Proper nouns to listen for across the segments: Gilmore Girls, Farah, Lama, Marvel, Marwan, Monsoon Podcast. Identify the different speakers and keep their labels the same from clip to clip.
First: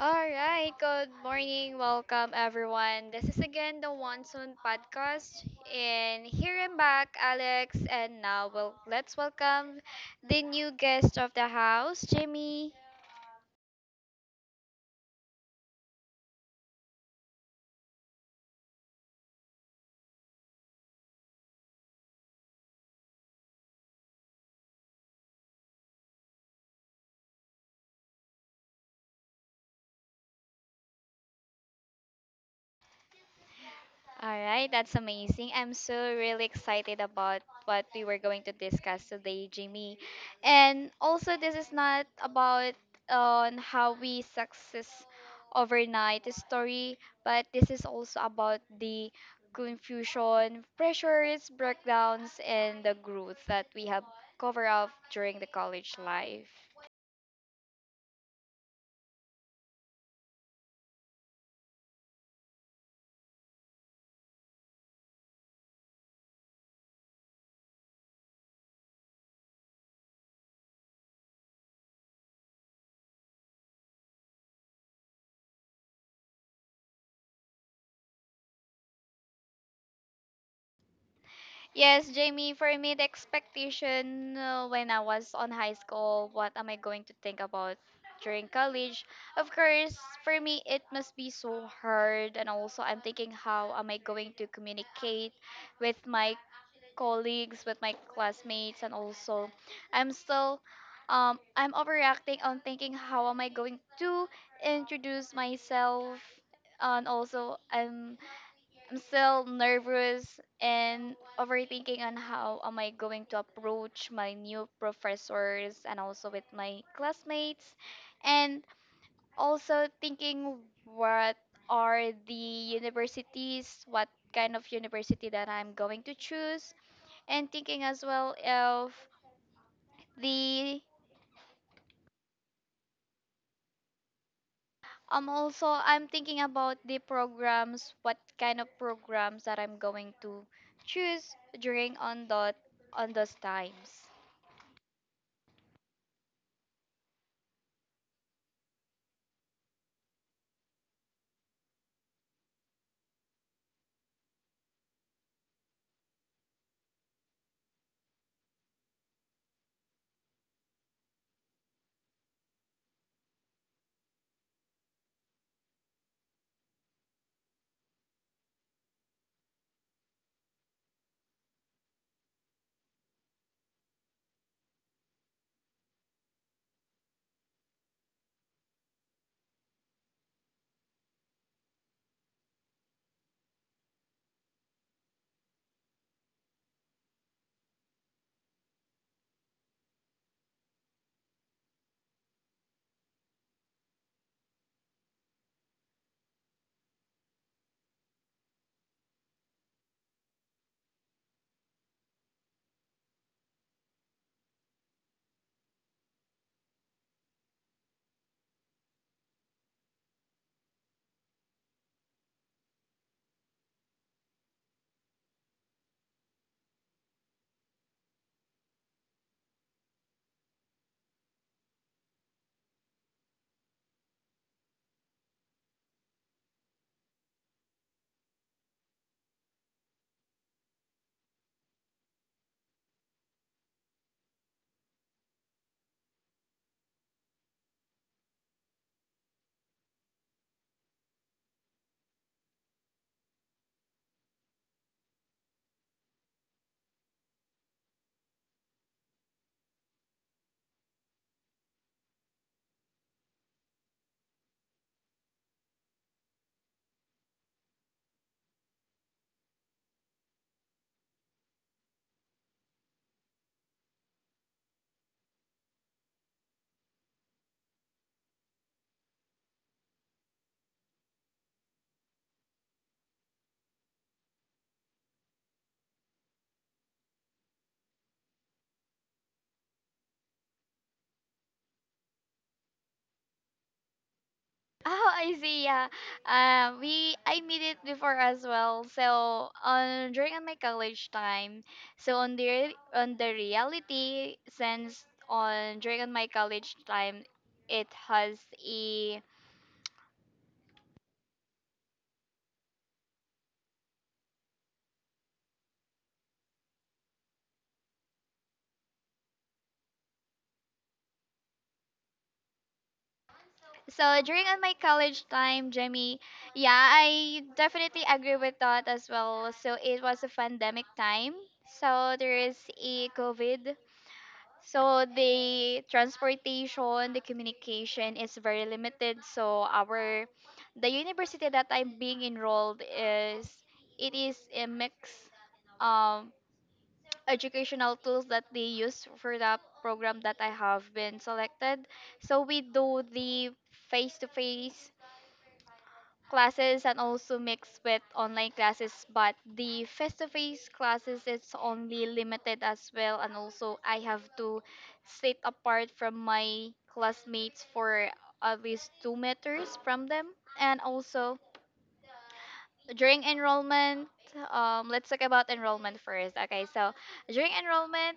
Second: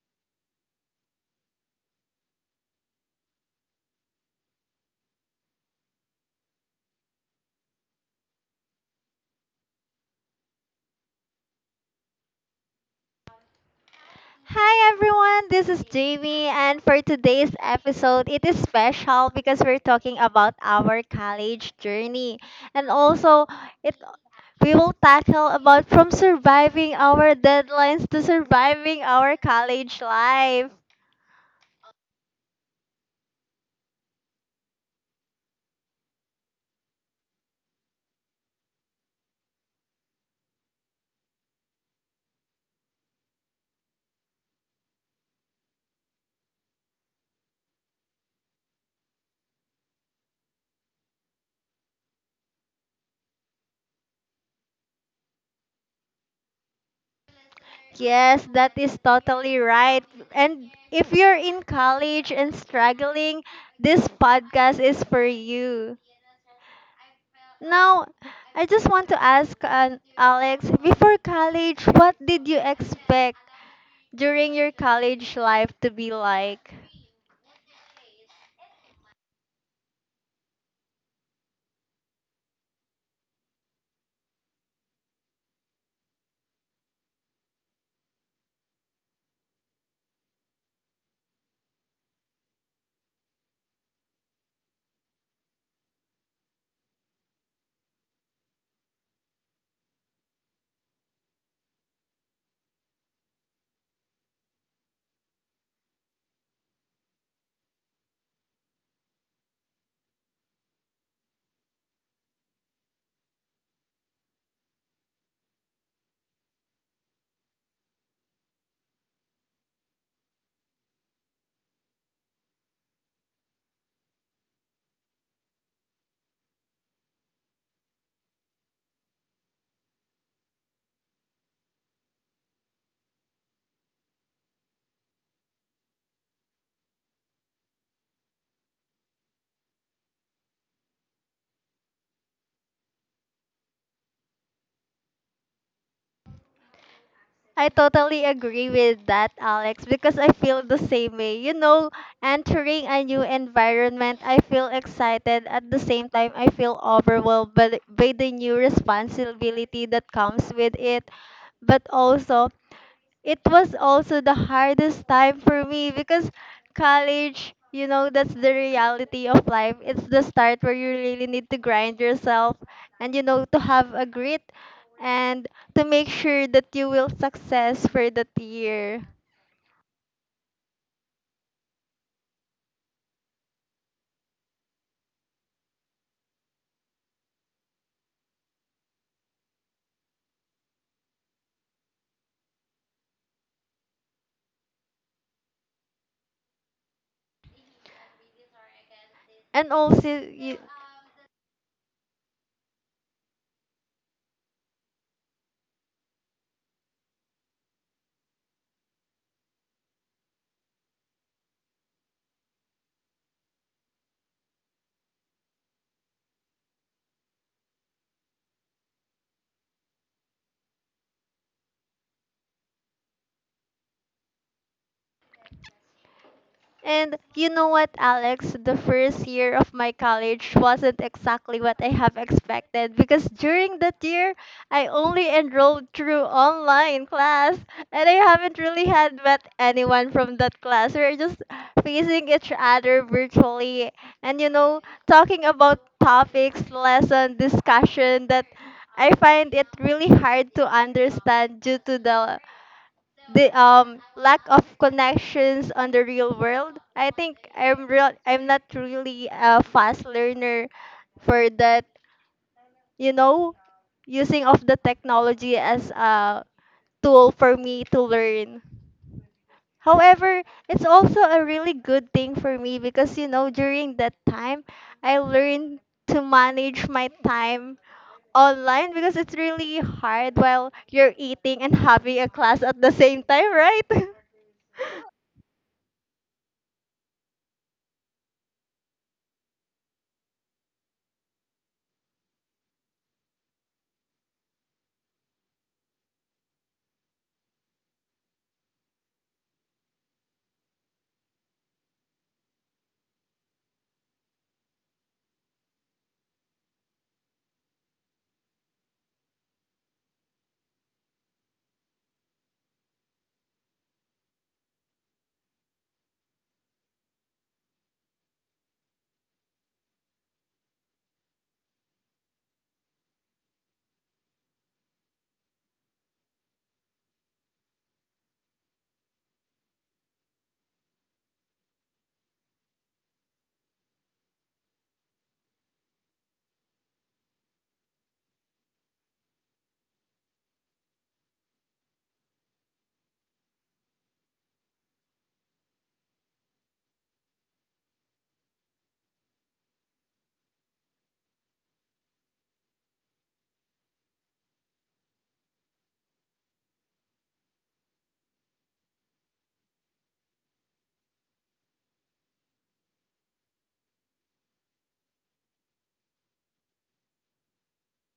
Speaker 1: All right, good morning. Welcome, everyone. This is again the Monsoon Podcast. And here I'm back, Alex. And now, well, let's welcome the new guest of the house, Jimmy.
Speaker 2: Hi everyone, this is Jamie, and for today's episode, it is special because we're talking about our college journey, and also it we will tackle about from surviving our deadlines to surviving our college life.
Speaker 1: All right, that's amazing. I'm so really excited about what we were going to discuss today, Jimmy. And also, this is not about on how we success overnight story, but this is also about the confusion, pressures, breakdowns, and the growth that we have covered up during the college life.
Speaker 2: Yes, that is totally right. And if you're in college and struggling, this podcast is for you. Now, I just want to ask Alex, before college, what did you expect during your college life to be like?
Speaker 1: Yes, Jamie, for me, the expectation when I was on high school, what am I going to think about during college? Of course, for me, it must be so hard. And also, I'm thinking, how am I going to communicate with my colleagues, with my classmates? And also, I'm still. I'm overreacting on thinking how am I going to introduce myself, and also I'm still nervous and overthinking on how am I going to approach my new professors and also with my classmates, and also thinking what are the universities, what kind of university that I'm going to choose, and thinking as well of the also I'm thinking about the programs, what kind of programs that I'm going to choose during on those times.
Speaker 2: I totally agree with that, Alex, because I feel the same way. You know, entering a new environment, I feel excited. At the same time, I feel overwhelmed by the new responsibility that comes with it. But also, it was also the hardest time for me because college, that's the reality of life. It's the start where you really need to grind yourself and to have a grit and to make sure that you will success for that year. And also you, And you know what, Alex? The first year of my college wasn't exactly what I have expected because during that year, I only enrolled through online class and I haven't really had met anyone from that class. We're just facing each other virtually and talking about topics, lesson, discussion that I find it really hard to understand due to the lack of connections on the real world. I think I'm real. I'm not really a fast learner for that. You know, using of the technology as a tool for me to learn. However, it's also a really good thing for me because during that time I learned to manage my time online because it's really hard while you're eating and having a class at the same time, right?
Speaker 1: Oh, I see. Yeah, we I made it before as well. So on during my college time, so on the on the reality, since on during my college time, it has a so during on my college time, Jimmy. Yeah, I definitely agree with that as well. So it was a pandemic time. So there is a COVID. So the transportation, the communication is very limited. So our the university that I'm being enrolled is it is a mix um educational tools that they use for that program that I have been selected. So we do the face to face classes and also mixed with online classes, but the face-to-face classes is only limited as well, and also I have to sit apart from my classmates for at least 2 meters from them, and also during enrollment, let's talk about enrollment first. Okay, so during enrollment,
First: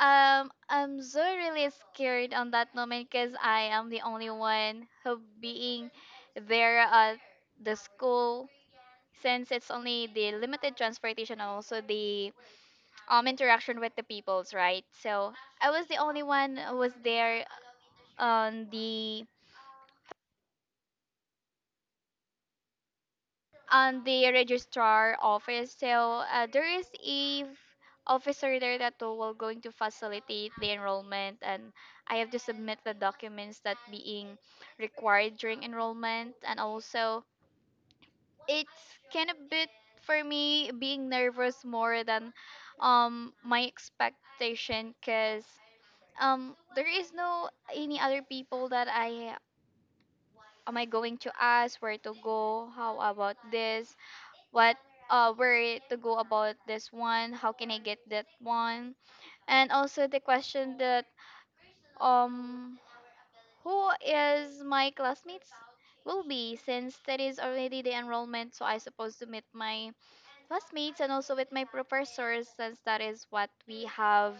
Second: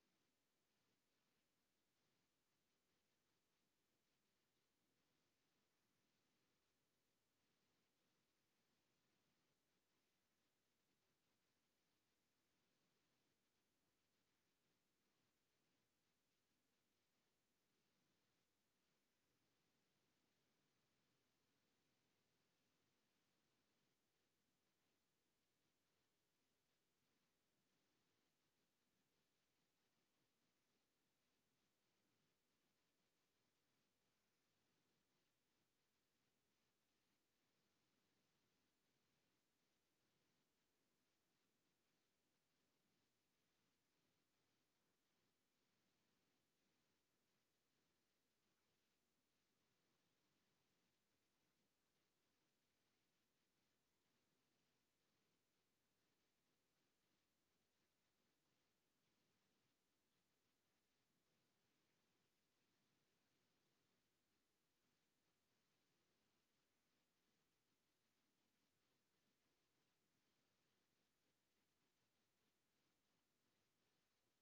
Speaker 1: I'm so really scared on that moment because I am the only one who being there at the school, since it's only the limited transportation, and also the interaction with the peoples, right? So I was the only one who was there on the registrar office. So there is a officer there that will going to facilitate the enrollment, and I have to submit the documents that being required during enrollment. And also, it's kind of bit for me being nervous more than my expectation, because there is no any other people that I am I going to ask where to go, how about this, what where to go about this one, how can I get that one, and also the question that um who is my classmates will be, since that is already the enrollment, so I supposed to meet my classmates and also with my professors, since that is what we have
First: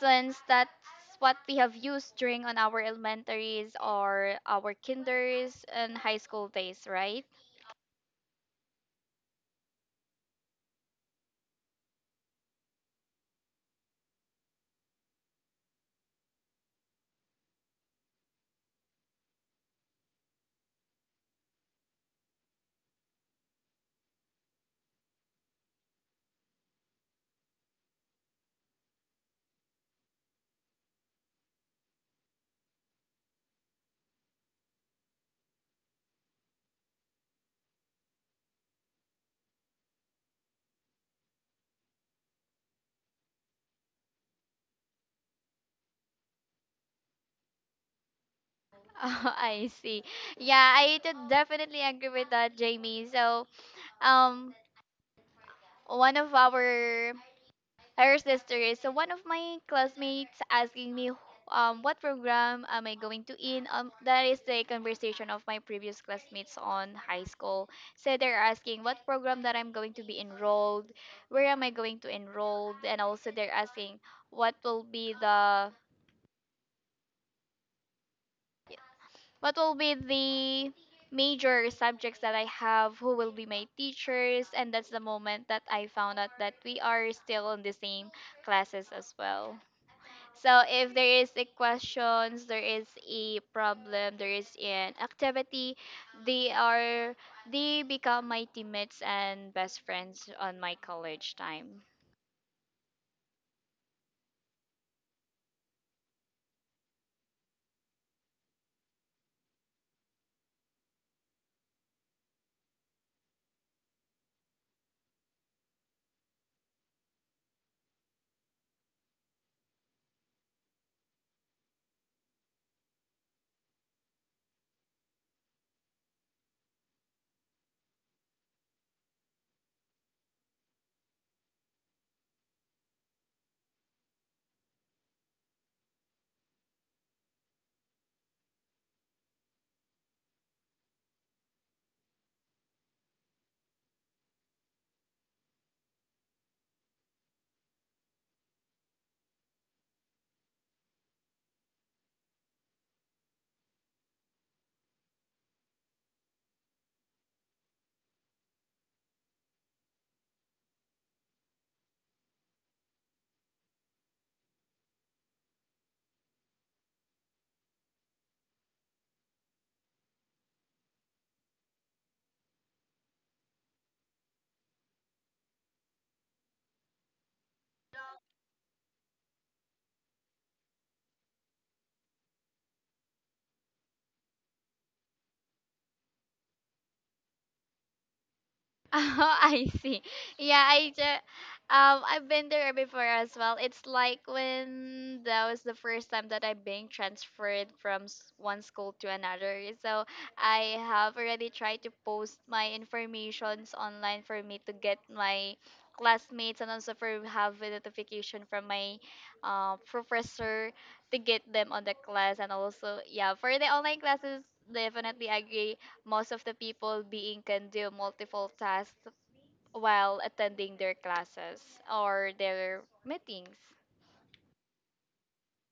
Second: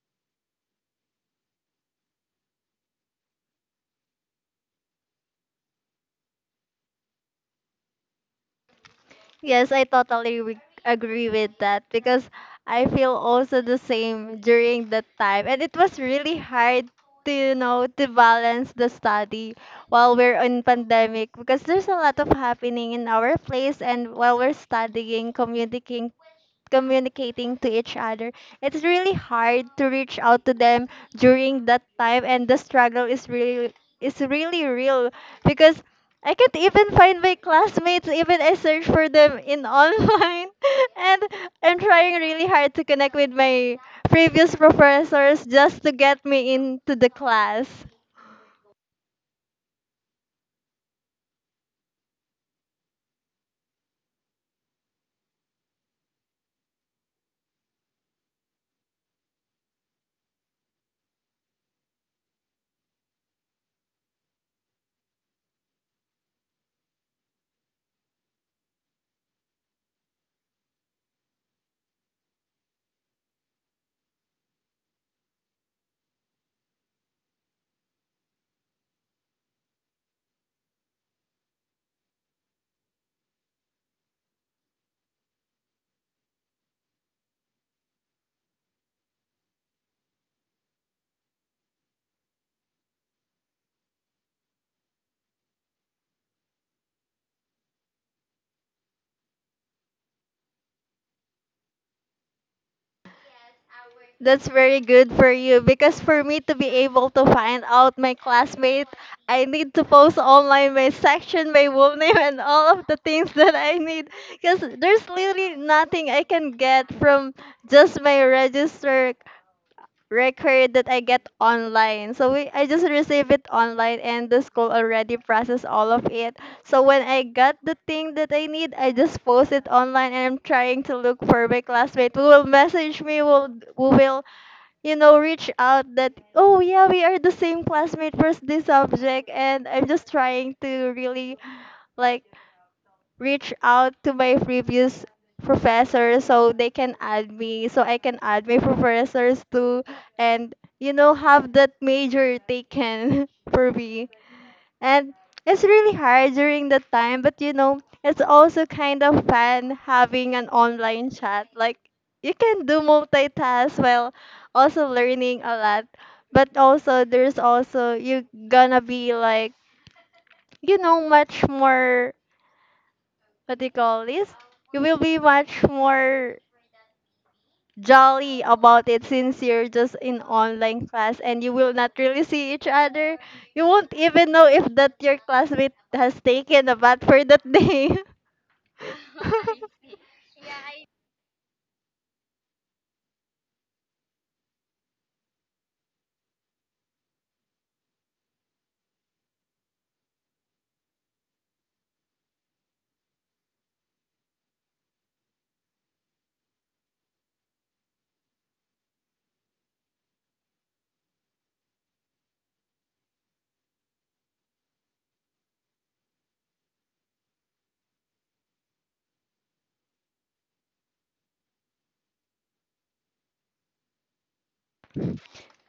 Speaker 1: since that's what we have used during on our elementaries or our kinders and high school days, right?
Speaker 2: Yes, I totally agree with that because I feel also the same during that time. And it was really hard to balance the study while we're in pandemic because there's a lot of happening in our place and while we're studying, communicating to each other. It's really hard to reach out to them during that time and the struggle is really real because I can't even find my classmates even I search for them in online and I'm trying really hard to connect with my previous professors just to get me into the class.
Speaker 1: Oh, I see. Yeah, I did definitely agree with that, Jamie. So, um one of our her sister is, so one of my classmates asking me, what program am I going to in. That is the conversation of my previous classmates on high school. So they're asking what program that I'm going to be enrolled, where am I going to enrolled, and also they're asking what will be the what will be the major subjects that I have, who will be my teachers, and that's the moment that I found out that we are still in the same classes as well. So if there is a questions, there is a problem, there is an activity, they are they become my teammates and best friends on my college time.
Speaker 2: That's very good for you because for me to be able to find out my classmate, I need to post online my section, my room name, and all of the things that I need. Because there's literally nothing I can get from just my register record that I get online. So I just receive it online, and the school already process all of it. So when I got the thing that I need, I just post it online, and I'm trying to look for my classmate who will message me, will who will you know, reach out that, oh yeah, we are the same classmate for this subject. And I'm just trying to really like reach out to my previous professors so they can add me, so I can add my professors too. And, have that major taken for me. And it's really hard during that time, but it's also kind of fun having an online chat. Like you can do multitask while also learning a lot. But also there's also you gonna be like, much more what do you call this? You will be much more jolly about it since you're just in online class and you will not really see each other. You won't even know if that your classmate has taken a bath for that day.
Speaker 1: Oh, I see. Yeah, I just I've been there before as well. It's like when that was the first time that I'm being transferred from one school to another. So I have already tried to post my informations online for me to get my classmates, and also for have a notification from my professor to get them on the class. And also, yeah, for the online classes, definitely agree. Most of the people being can do multiple tasks while attending their classes or their meetings.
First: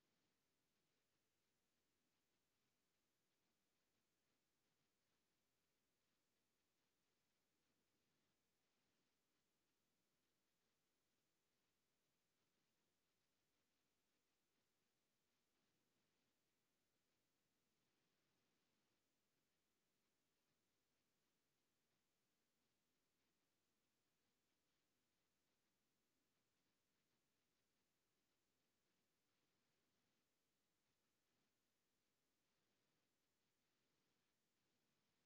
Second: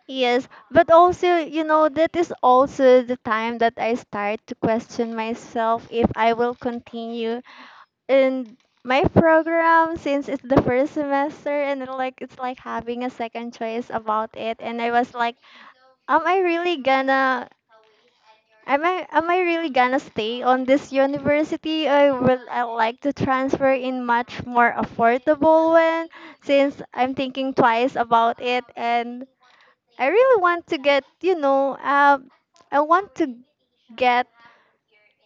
Speaker 2: Yes, but also, that is also the time that I start to question myself if I will continue in my program since it's the first semester and it's like having a second choice about it and I was like, am I really gonna am I really gonna stay on this university? I like to transfer in much more affordable one since I'm thinking twice about it and I really want to get you know um I want to get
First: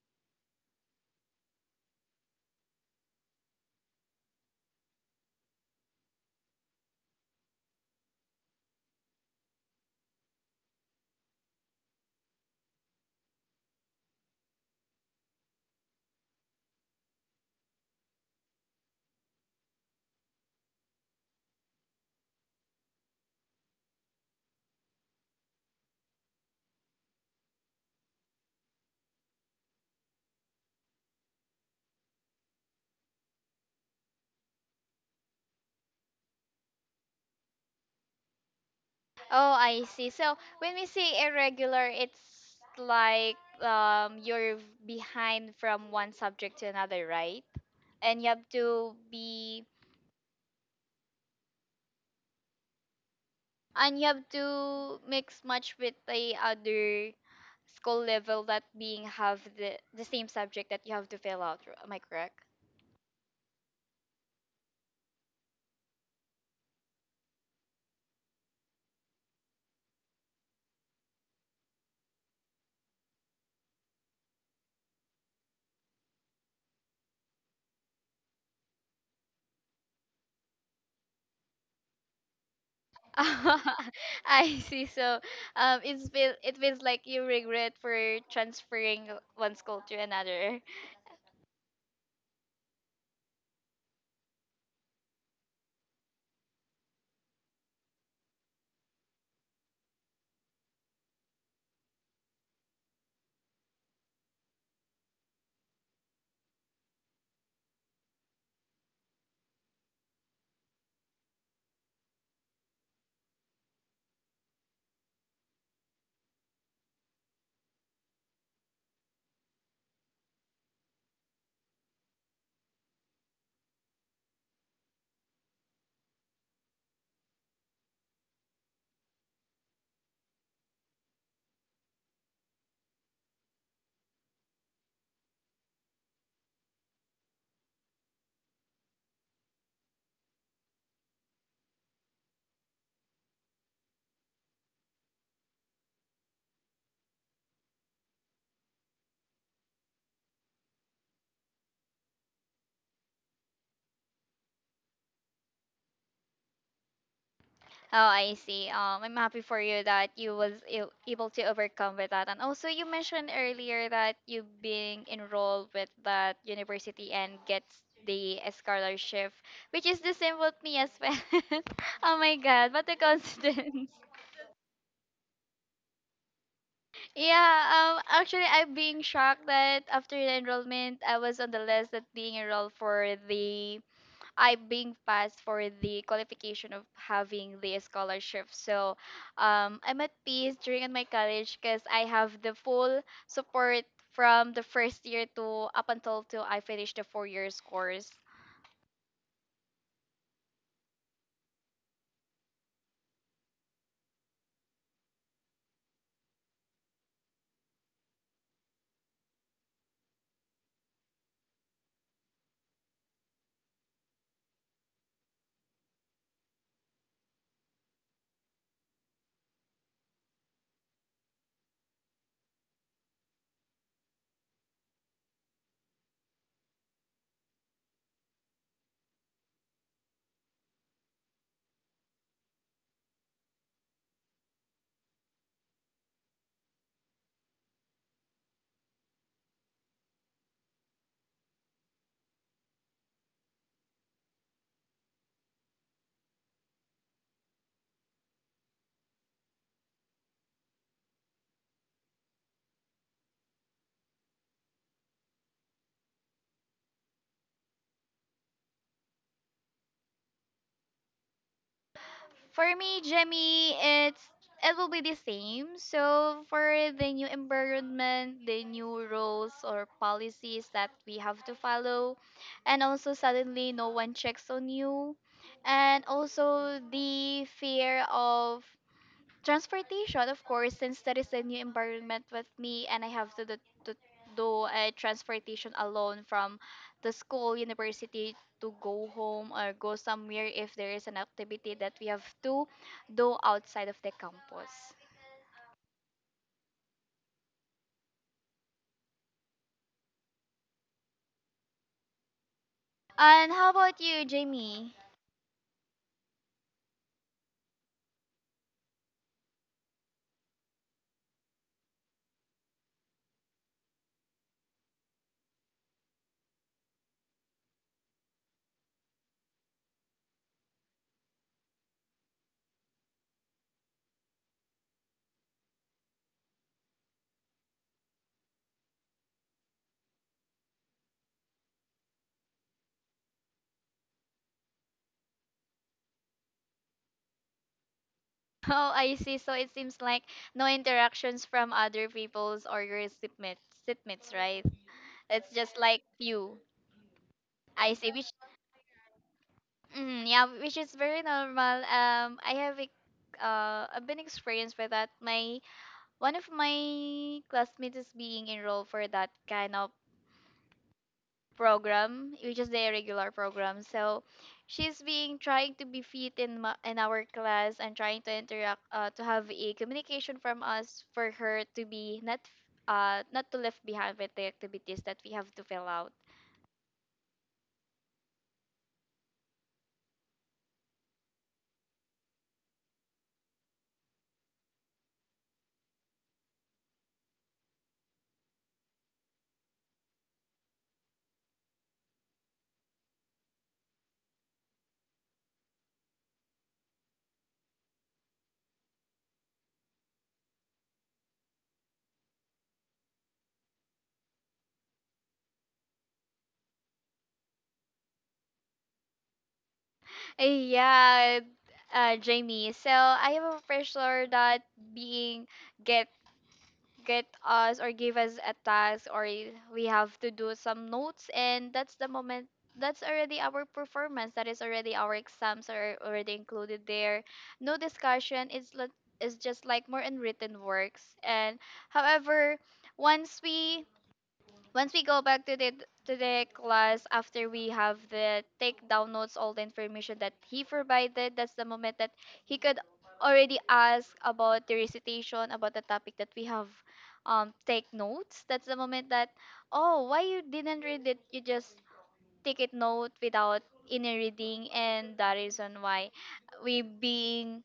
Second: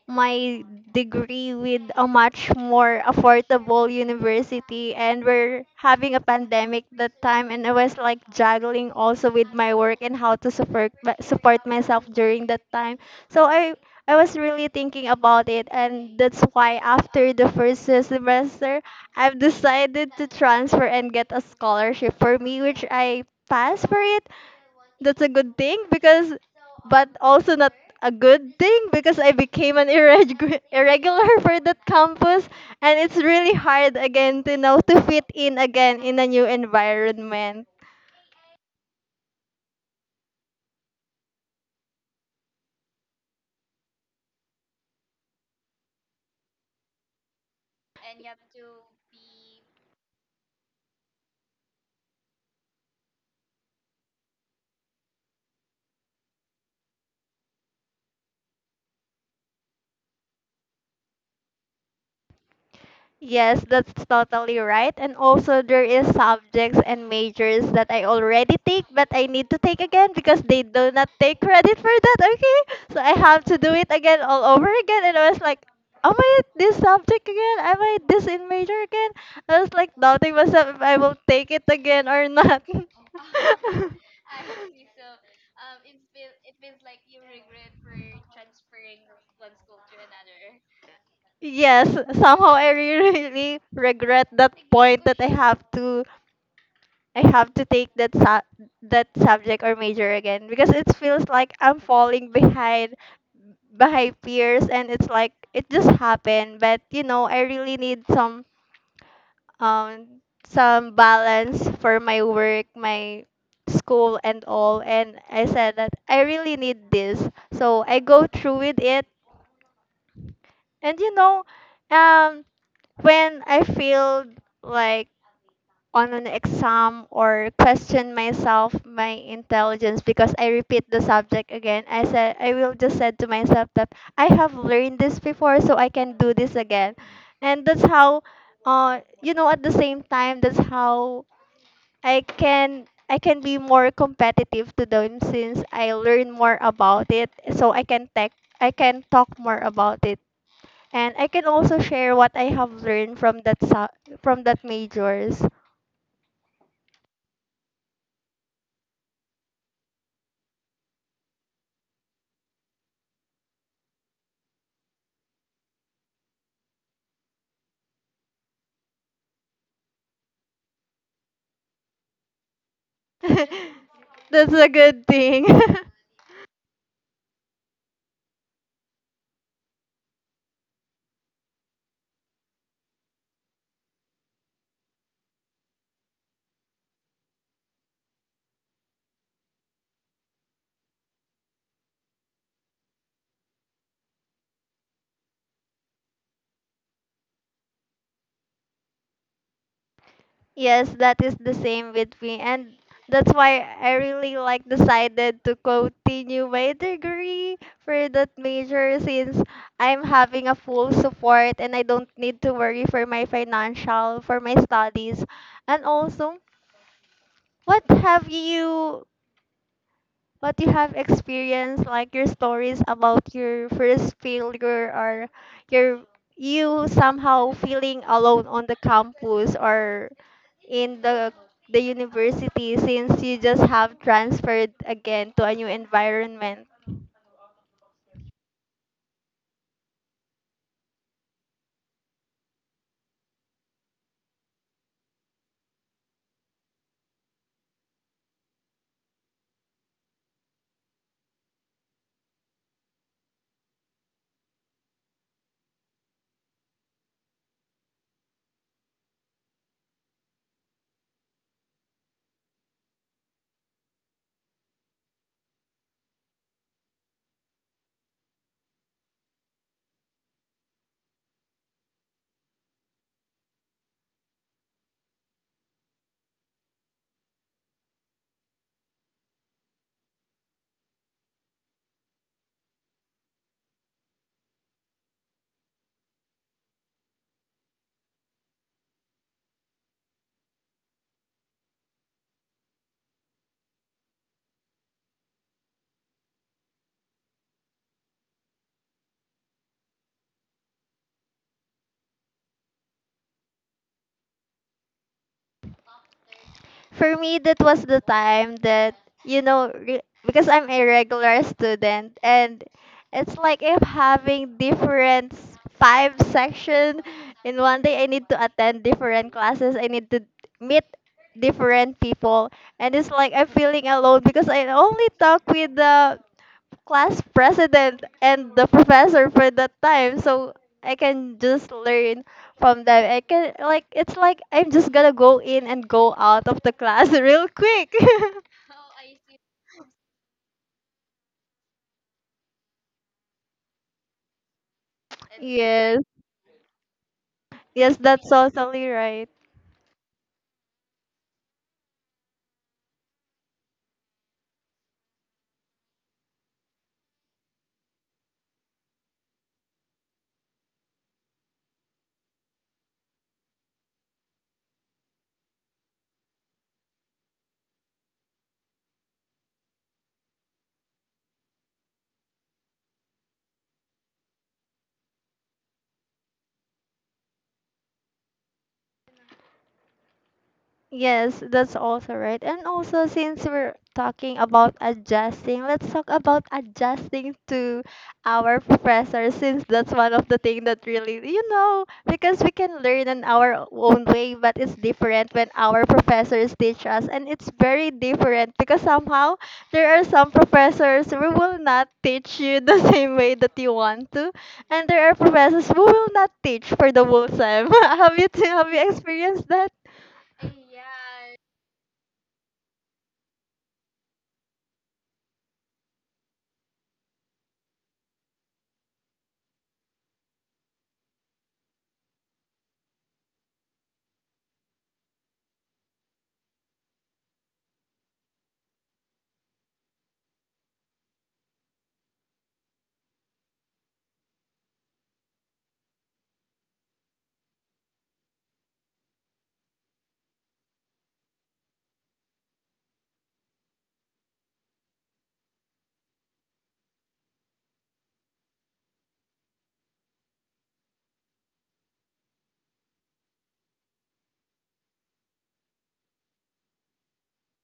Speaker 2: my degree with a much more affordable university, and we're having a pandemic that time and I was like juggling also with my work and how to support myself during that time. So I was really thinking about it and that's why after the first semester I've decided to transfer and get a scholarship for me, which I passed for it. That's a good thing because, but also not a good thing because I became an irregular for that campus and it's really hard again to now to fit in again in a new environment.
Speaker 1: Oh, I see. So when we say irregular, it's like, you're behind from one subject to another, right? And you have to be, and you have to mix much with the other school level that being have the same subject that you have to fill out. Am I correct?
Speaker 2: Yes, that's totally right. And also there is subjects and majors that I already take but I need to take again because they do not take credit for that, okay? So I have to do it again all over again and I was like, am I this subject again? Am I this in major again? I was like doubting myself if I will take it again or not.
Speaker 1: I see. So, it feels like you regret for transferring one school to another.
Speaker 2: Yes, somehow I really, really regret that point that I have to take that subject or major again because it feels like I'm falling behind peers and it's like it just happened, but I really need um some balance for my work, my school, and all, and I said that I really need this, so I go through with it. And um when I feel like on an exam or question myself my intelligence because I repeat the subject again, I said I will just said to myself that I have learned this before, so I can do this again. And that's how, at the same time, that's how i can I can be more competitive to them since I learn more about it, so I can talk more about it, and I can also share what I have learned from that majors.
Speaker 1: Oh, I see. I'm happy for you that you was able to overcome with that. And also, you mentioned earlier that you being enrolled with that university and gets the scholarship, which is the same with me as well. Oh my God, what a coincidence!
Speaker 2: That's a good thing.
Speaker 1: Yeah, actually, I'm being shocked that after the enrollment, I was on the list that being enrolled I being passed for the qualification of having the scholarship. So, I'm at peace during my college because I have the full support from the first year to up until till I finish the 4 years course.
Speaker 2: Yes, that is the same with me. And that's why I really like decided to continue my degree for that major since I'm having a full support and I don't need to worry for my financial, for my studies. And also, what have you what you have experienced, like your stories about your first failure or your you somehow feeling alone on the campus or in the university since you just have transferred again to a new environment.
Speaker 1: For me, Jemmy, it will be the same. So for the new environment, the new rules or policies that we have to follow, and also suddenly no one checks on you, and also the fear of transportation, of course, since that is a new environment with me, and I have to do a transportation alone from the school, university to go home or go somewhere if there is an activity that we have to do outside of the campus. And how about you, Jamie?
Speaker 2: For me, that was the time that, because I'm a regular student and it's like if having five section in one day, I need to attend different classes, I need to meet different people, and it's like I'm feeling alone because I only talk with the class president and the professor for that time, so I can just learn from them. I can like It's like I'm just gonna go in and go out of the class real quick.
Speaker 1: Oh, I see. So it seems like no interactions from other people's or your shipmates, right? It's just
Speaker 2: Yes,
Speaker 1: like you. I
Speaker 2: yes,
Speaker 1: see. Which
Speaker 2: that's totally right.
Speaker 1: Mm, yeah, which is very normal. I have I've been experienced with that. My One of my classmates is being enrolled for that kind of program, which is the irregular program. So, she's being trying to be fit in in our class, and trying to interact, to have a communication from us for her to be not, not to left behind with the activities that we have to fill out.
Speaker 2: Yes, that's also right. And also, since we're talking about adjusting, let's talk about adjusting to our professor, since that's one of the things that really, because we can learn in our own way, but it's different when our professors teach us. And it's very different because somehow there are some professors who will not teach you the same way that you want to. And there are professors who will not teach for the whole time. Have you experienced that?
Speaker 1: Yeah, Jamie. So I am a pressure that being get get us or give us a task, or we have to do some notes, and that's the moment that's already our performance, that is already our exams are already included there. No discussion. It's just like more in written works. And however, once we once we go back to the class after we have the take down notes all the information that he provided, that's the moment that he could already ask about the recitation, about the topic that we have take notes. That's the moment that, oh, why you didn't read it, you just take it note without any reading. And that reason why we being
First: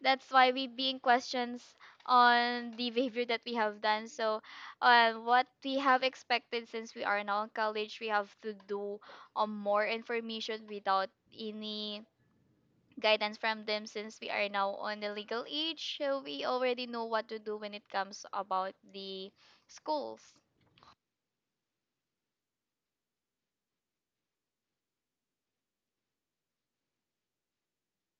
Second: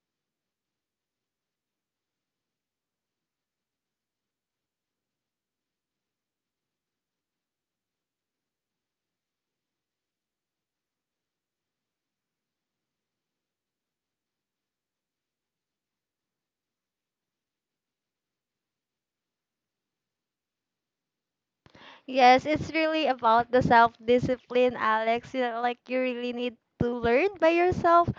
Speaker 1: that's why we being questions on the behavior that we have done. So, what we have expected, since we are now in college, we have to do, more information without any guidance from them, since we are now on the legal age, so we already know what to do when it comes about the schools.
Speaker 2: Yes, it's really about the self discipline, Alex. You know, like you really need to learn by yourself.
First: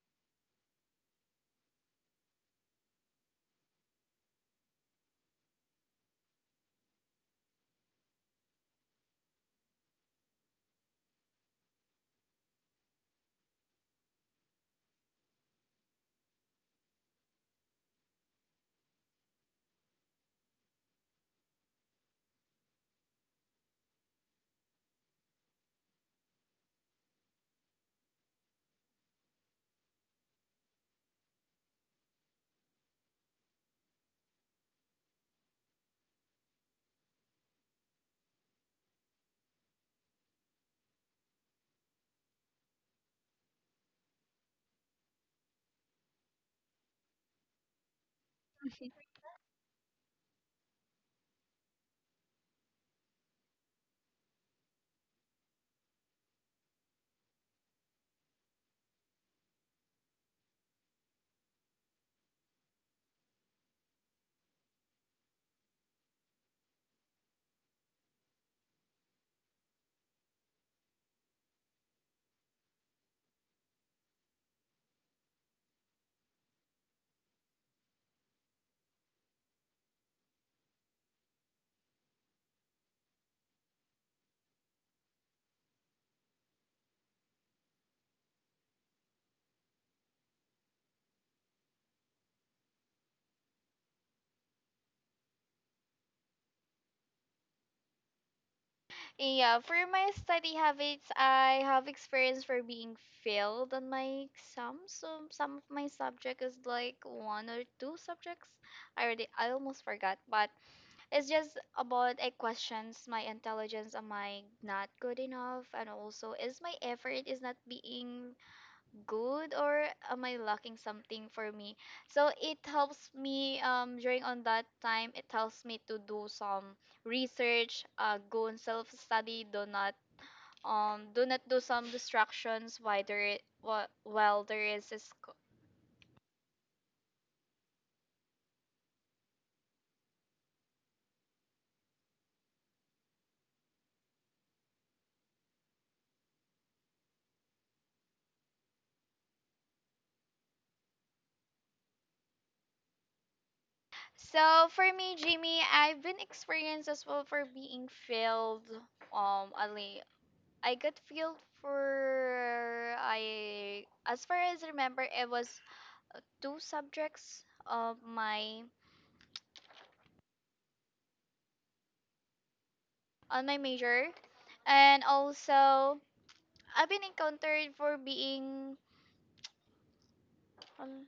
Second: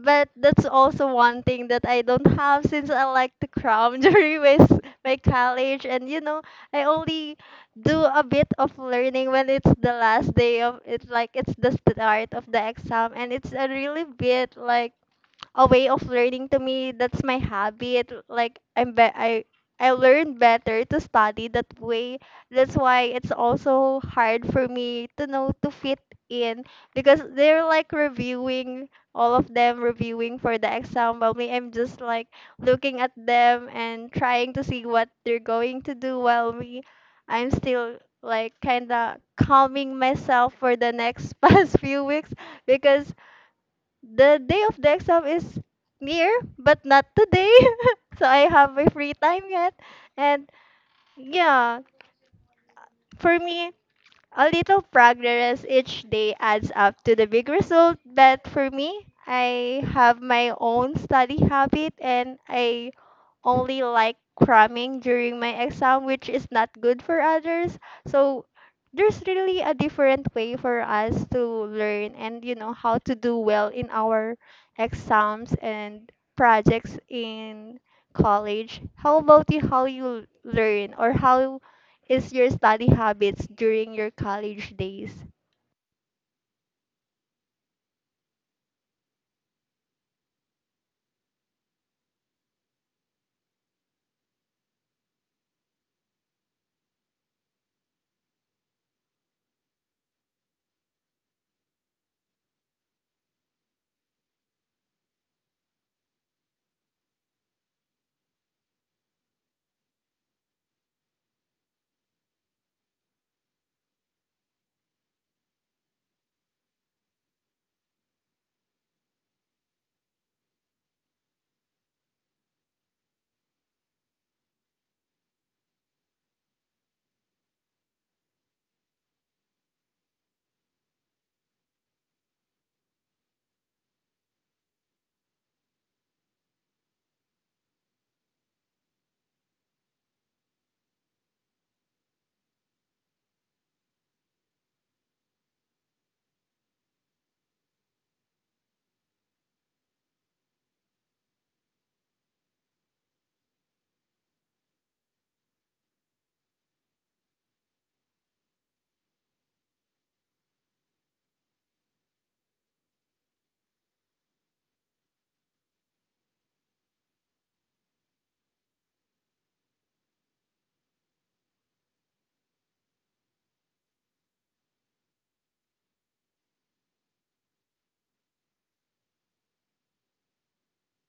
Speaker 2: But that's also one thing that I don't have since I like to cram during my college. And I only do a bit of learning when it's like it's the start of the exam and it's a really bit like a way of learning to me. That's my hobby. It like I'm be- I learn better to study that way. That's why it's also hard for me to know to fit in because they're like reviewing all of them reviewing for the exam, while me, I'm just like looking at them and trying to see what they're going to do, while me, I'm still like kind of calming myself for the next past few weeks because the day of the exam is near, but not today. So I have my free time yet. And yeah, for me, a little progress each day adds up to the big result. But for me, I have my own study habit and I only like cramming during my exam, which is not good for others. So there's really a different way for us to learn and you know how to do well in our exams and projects in college. How about you? How you learn or how is your study habits during your college days?
Speaker 1: Yeah, for my study habits, I have experience for being failed on my exams. So some of my subject is like one or two subjects. I almost forgot, but it's just about a questions my intelligence. Am I not good enough? And also, is my effort is not being good, or am I lacking something for me? So it helps me during on that time, it helps me to do some research, go and self study, do not do not do some distractions while there is a school. So for me, Jimmy, I've been experienced as well for being failed. Ali, I got failed for, I, as far as I remember, it was two subjects of my on my major, and also I've been encountered for being um,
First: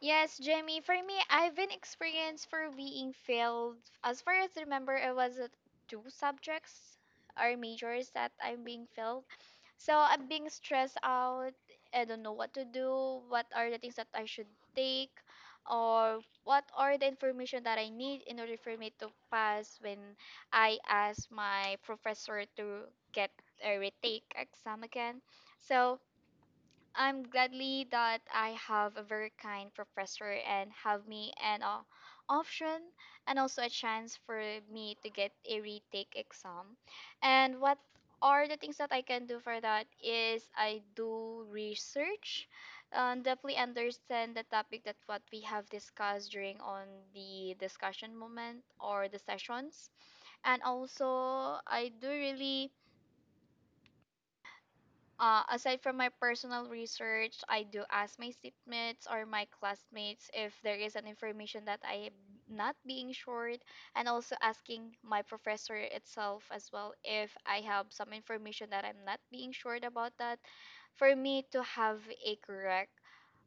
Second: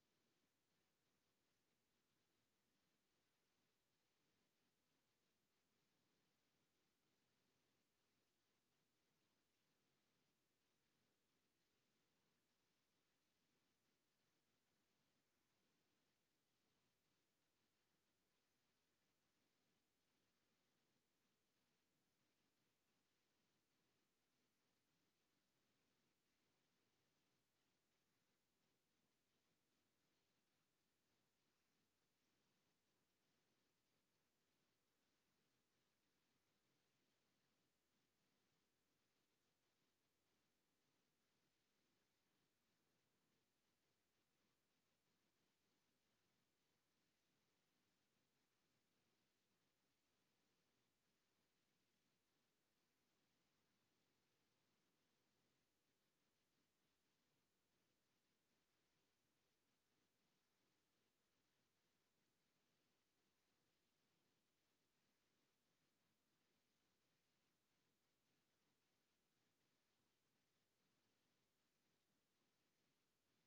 Speaker 1: yes, Jamie. For me, I've been experienced for being failed. As far as I remember, it was two subjects or majors that I'm being failed. So I'm being stressed out. I don't know what to do. What are the things that I should take? Or what are the information that I need in order for me to pass when I ask my professor to get a retake exam again? So I'm gladly that I have a very kind professor and have me an option and also a chance for me to get a retake exam. And what are the things that I can do for that is I do research and deeply understand the topic that what we have discussed during on the discussion moment or the sessions, and also I do really aside from my personal research, I do ask my shipmates or my classmates if there is an information that I am not being sure, and also asking my professor itself as well if I have some information that I'm not being sure about that, for me to have a correct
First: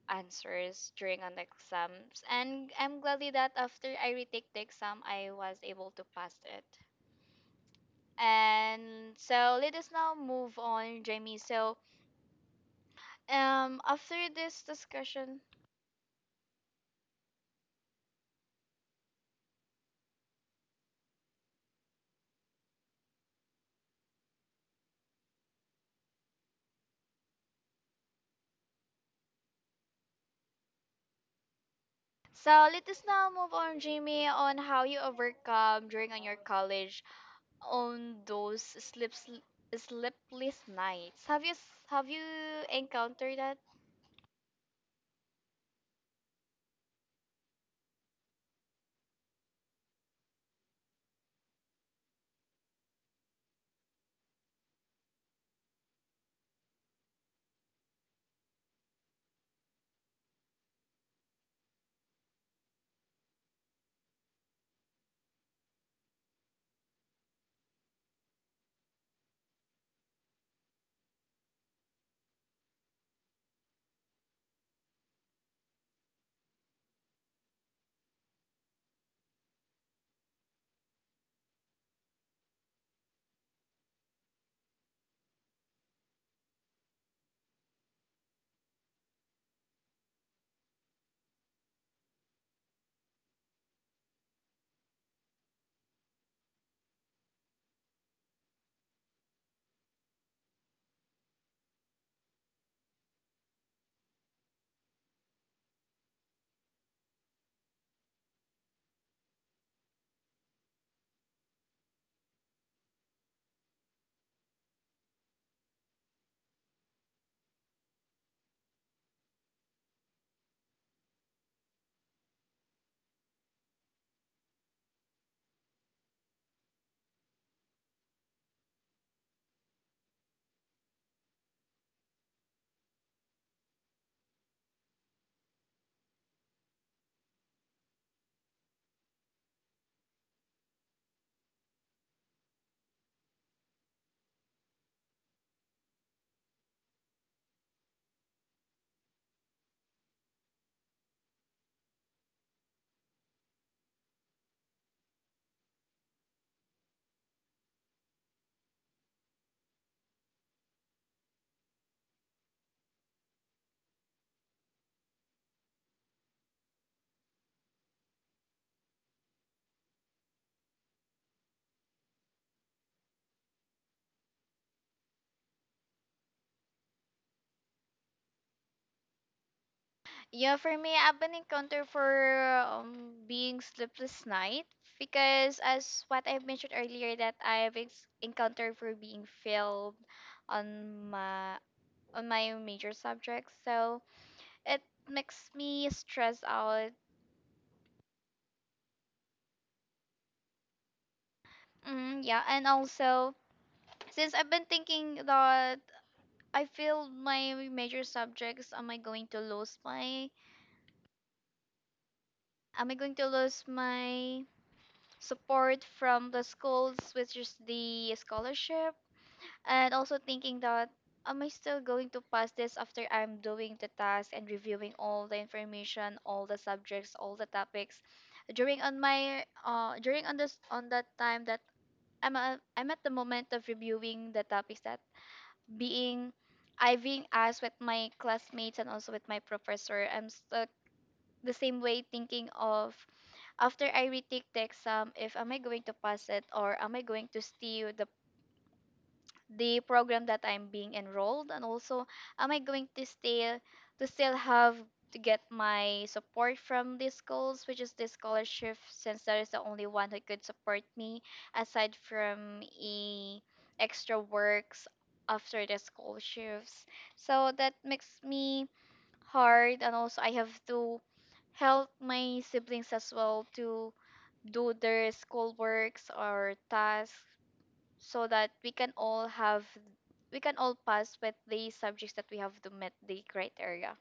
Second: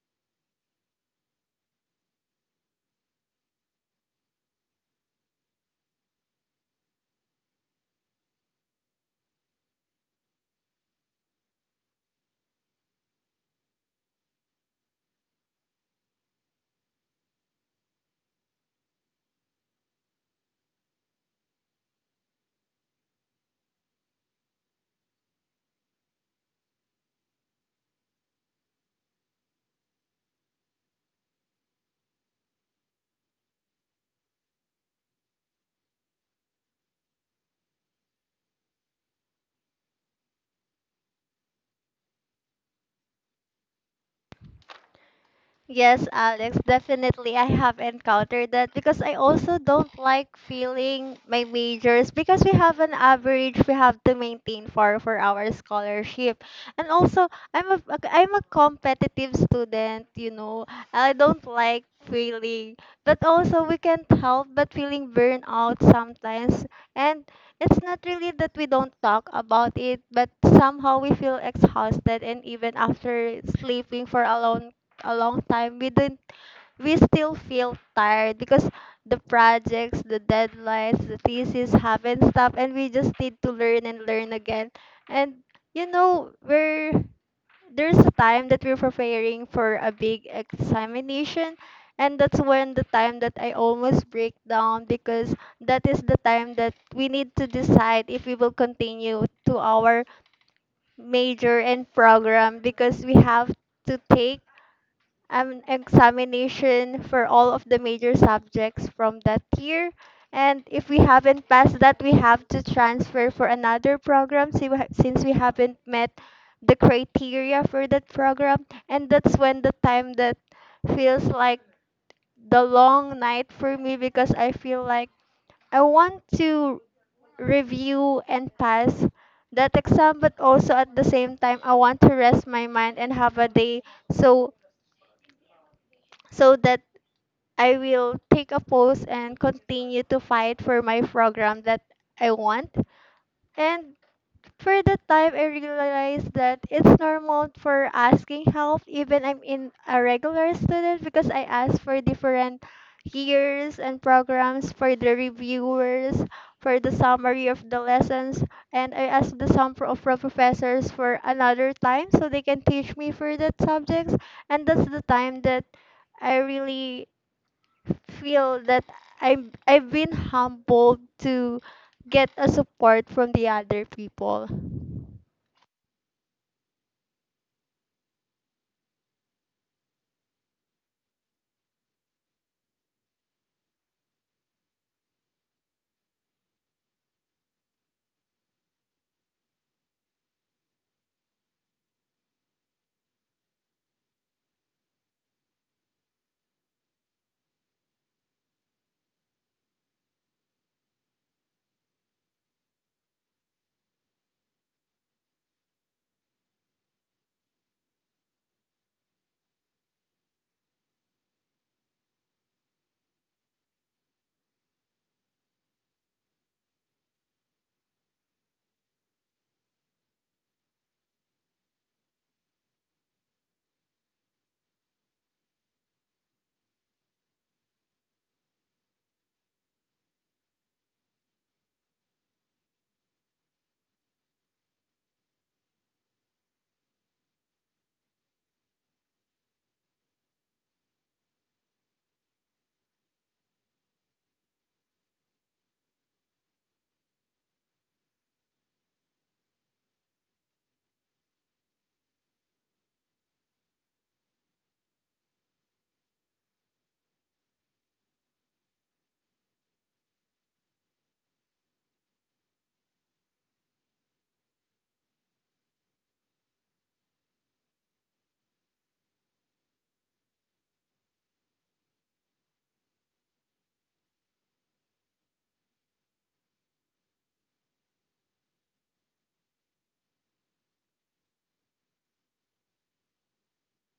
Speaker 1: answers during an exams. And I'm gladly that after I retake the exam, I was able to pass it. And so let us now move on, Jamie. So after this discussion. So let us now move on, Jamie, on how you overcome during on your college, on those slips sleepless nights. Have you encountered that?
Speaker 2: Yes, Alex, definitely I have encountered that because I also don't like feeling my majors because we have an average we have to maintain for our scholarship. And also, I'm a I'm a competitive student, you know. I don't like feeling, but also we can't help but feeling burnout sometimes. And it's not really that we don't talk about it, but somehow we feel exhausted, and even after sleeping for a long time, we didn't, we still feel tired because the projects, the deadlines, the thesis haven't stopped, and we just need to learn and learn again. And you know, we're, there's a time that we're preparing for a big examination, and that's when the time that I almost break down, because that is the time that we need to decide if we will continue to our major and program, because we have to take an examination for all of the major subjects from that year. And if we haven't passed that, we have to transfer for another program si- we ha- since we haven't met the criteria for that program. And that's when the time that feels like the long night for me, because I feel like I want to review and pass that exam, but also at the same time, I want to rest my mind and have a day, so so that I will take a pause and continue to fight for my program that I want. And for that time, I realized that it's normal for asking help, even I'm in a regular student, because I asked for different years and programs for the reviewers, for the summary of the lessons, and I asked the some professors for another time so they can teach me for that subjects. And that's the time that I really feel that I've been humbled to get a support from the other people.
Speaker 1: Yeah, for me, I've been encountered for being sleepless night, because as what I mentioned earlier that I've encountered for being failed on my on my major subjects. So it makes me stressed out. Mm, yeah, and also since I've been thinking that I feel my major subjects, am I going to lose my support from the schools, which is the scholarship, and also thinking that am I still going to pass this after I'm doing the task and reviewing all the information, all the subjects, all the topics during on my during on this on that time that I'm at the moment of reviewing the topics that being I being asked with my classmates and also with my professor, I'm stuck the same way thinking of after I retake the exam if am I going to pass it, or am I going to steal the program that I'm being enrolled, and also am I going to stay to still have to get my support from these schools, which is the scholarship, since that is the only one who could support me aside from e extra works after the school shifts. So that makes me hard, and also I have to help my siblings as well to do their school works or tasks so that we can all pass with the subjects that we have to meet the criteria.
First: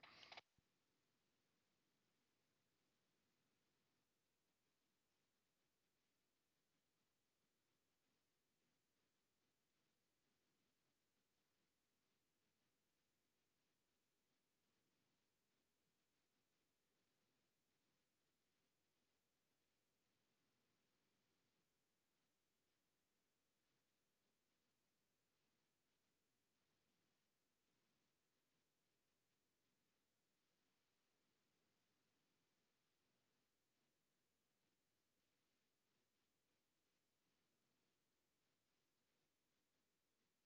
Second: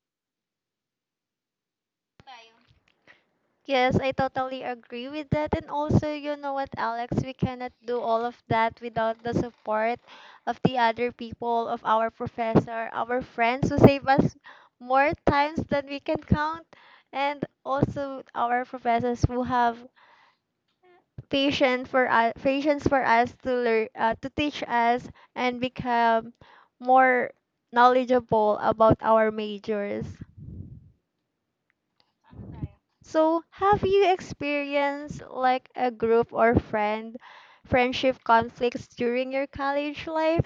Speaker 2: Yes, I totally agree with that. And also, you know what, Alex, we cannot do all of that without the support of the other people, of our professor, our friends who save us more times than we can count, and also our professors who have patient for us, patience for us to learn, to teach us and become more knowledgeable about our majors. So, have you experienced like a group or friendship conflicts during your college life?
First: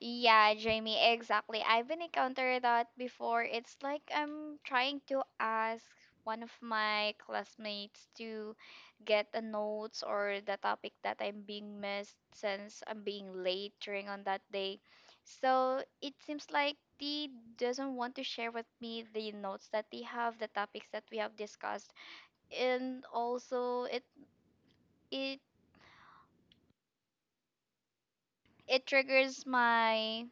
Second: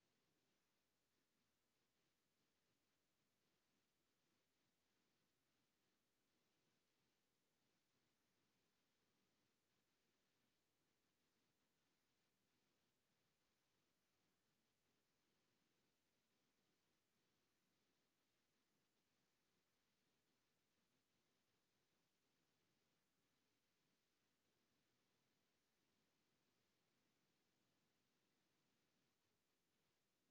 Speaker 1: Yeah, Jamie, exactly. I've been encountered that before. It's like I'm trying to ask one of my classmates to get the notes or the topic that I'm being missed since I'm being late during on that day. So it seems like they doesn't want to share with me the notes that they have, the topics that we have discussed, and also it it triggers my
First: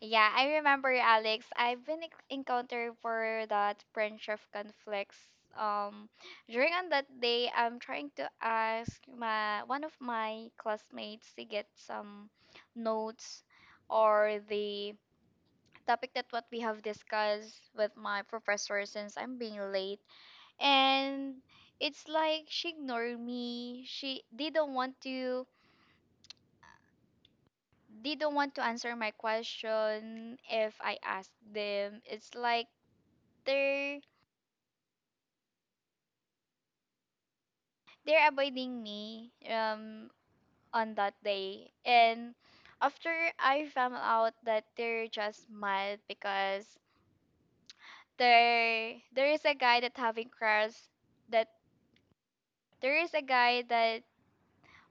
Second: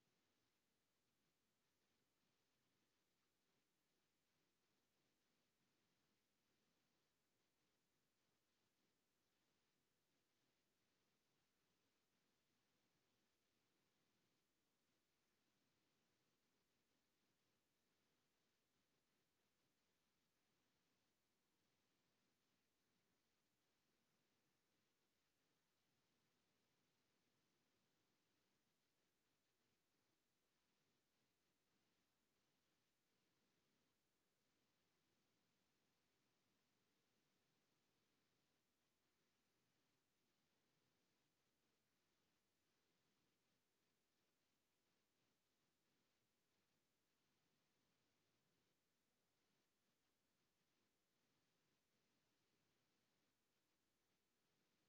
Speaker 1: yeah. I remember, Alex, I've been ex- encountered for that friendship conflicts. um During on that day, I'm trying to ask my one of my classmates to get some notes or the topic that what we have discussed with my professor, since I'm being late, and it's like she ignored me, she didn't want to, they don't want to answer my question if I ask them. It's like they're they're avoiding me on that day. And after I found out that they're just mad because there is a guy that having crush that there is a guy that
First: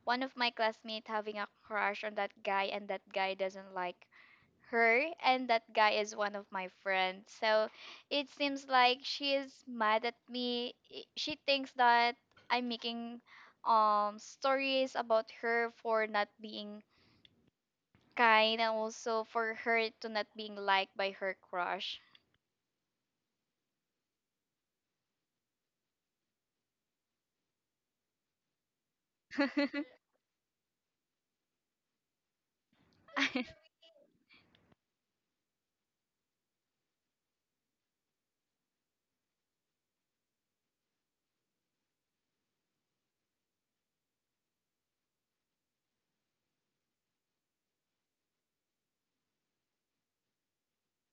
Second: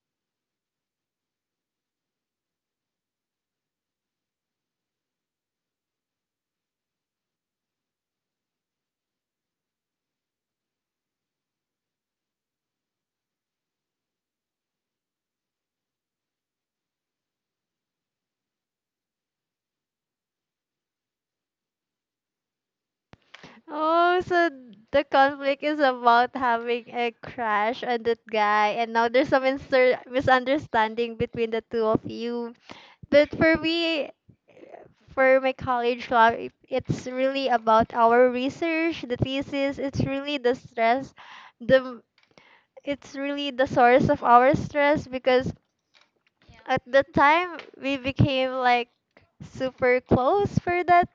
Speaker 1: one of my classmates having a crush on that guy, and that guy doesn't like her, and that guy is one of my friends, so it seems like she is mad at me. She thinks that I'm making stories about her for not being kind, and also for her to not being liked by her crush.
Speaker 2: Oh, so the conflict is about having a crush on that guy, and now there's some misunderstanding between the two of you. But for me, for my college life, it's really about our research, the thesis. It's really the stress, the, it's really the source of our stress, because at the time we became like super close for that,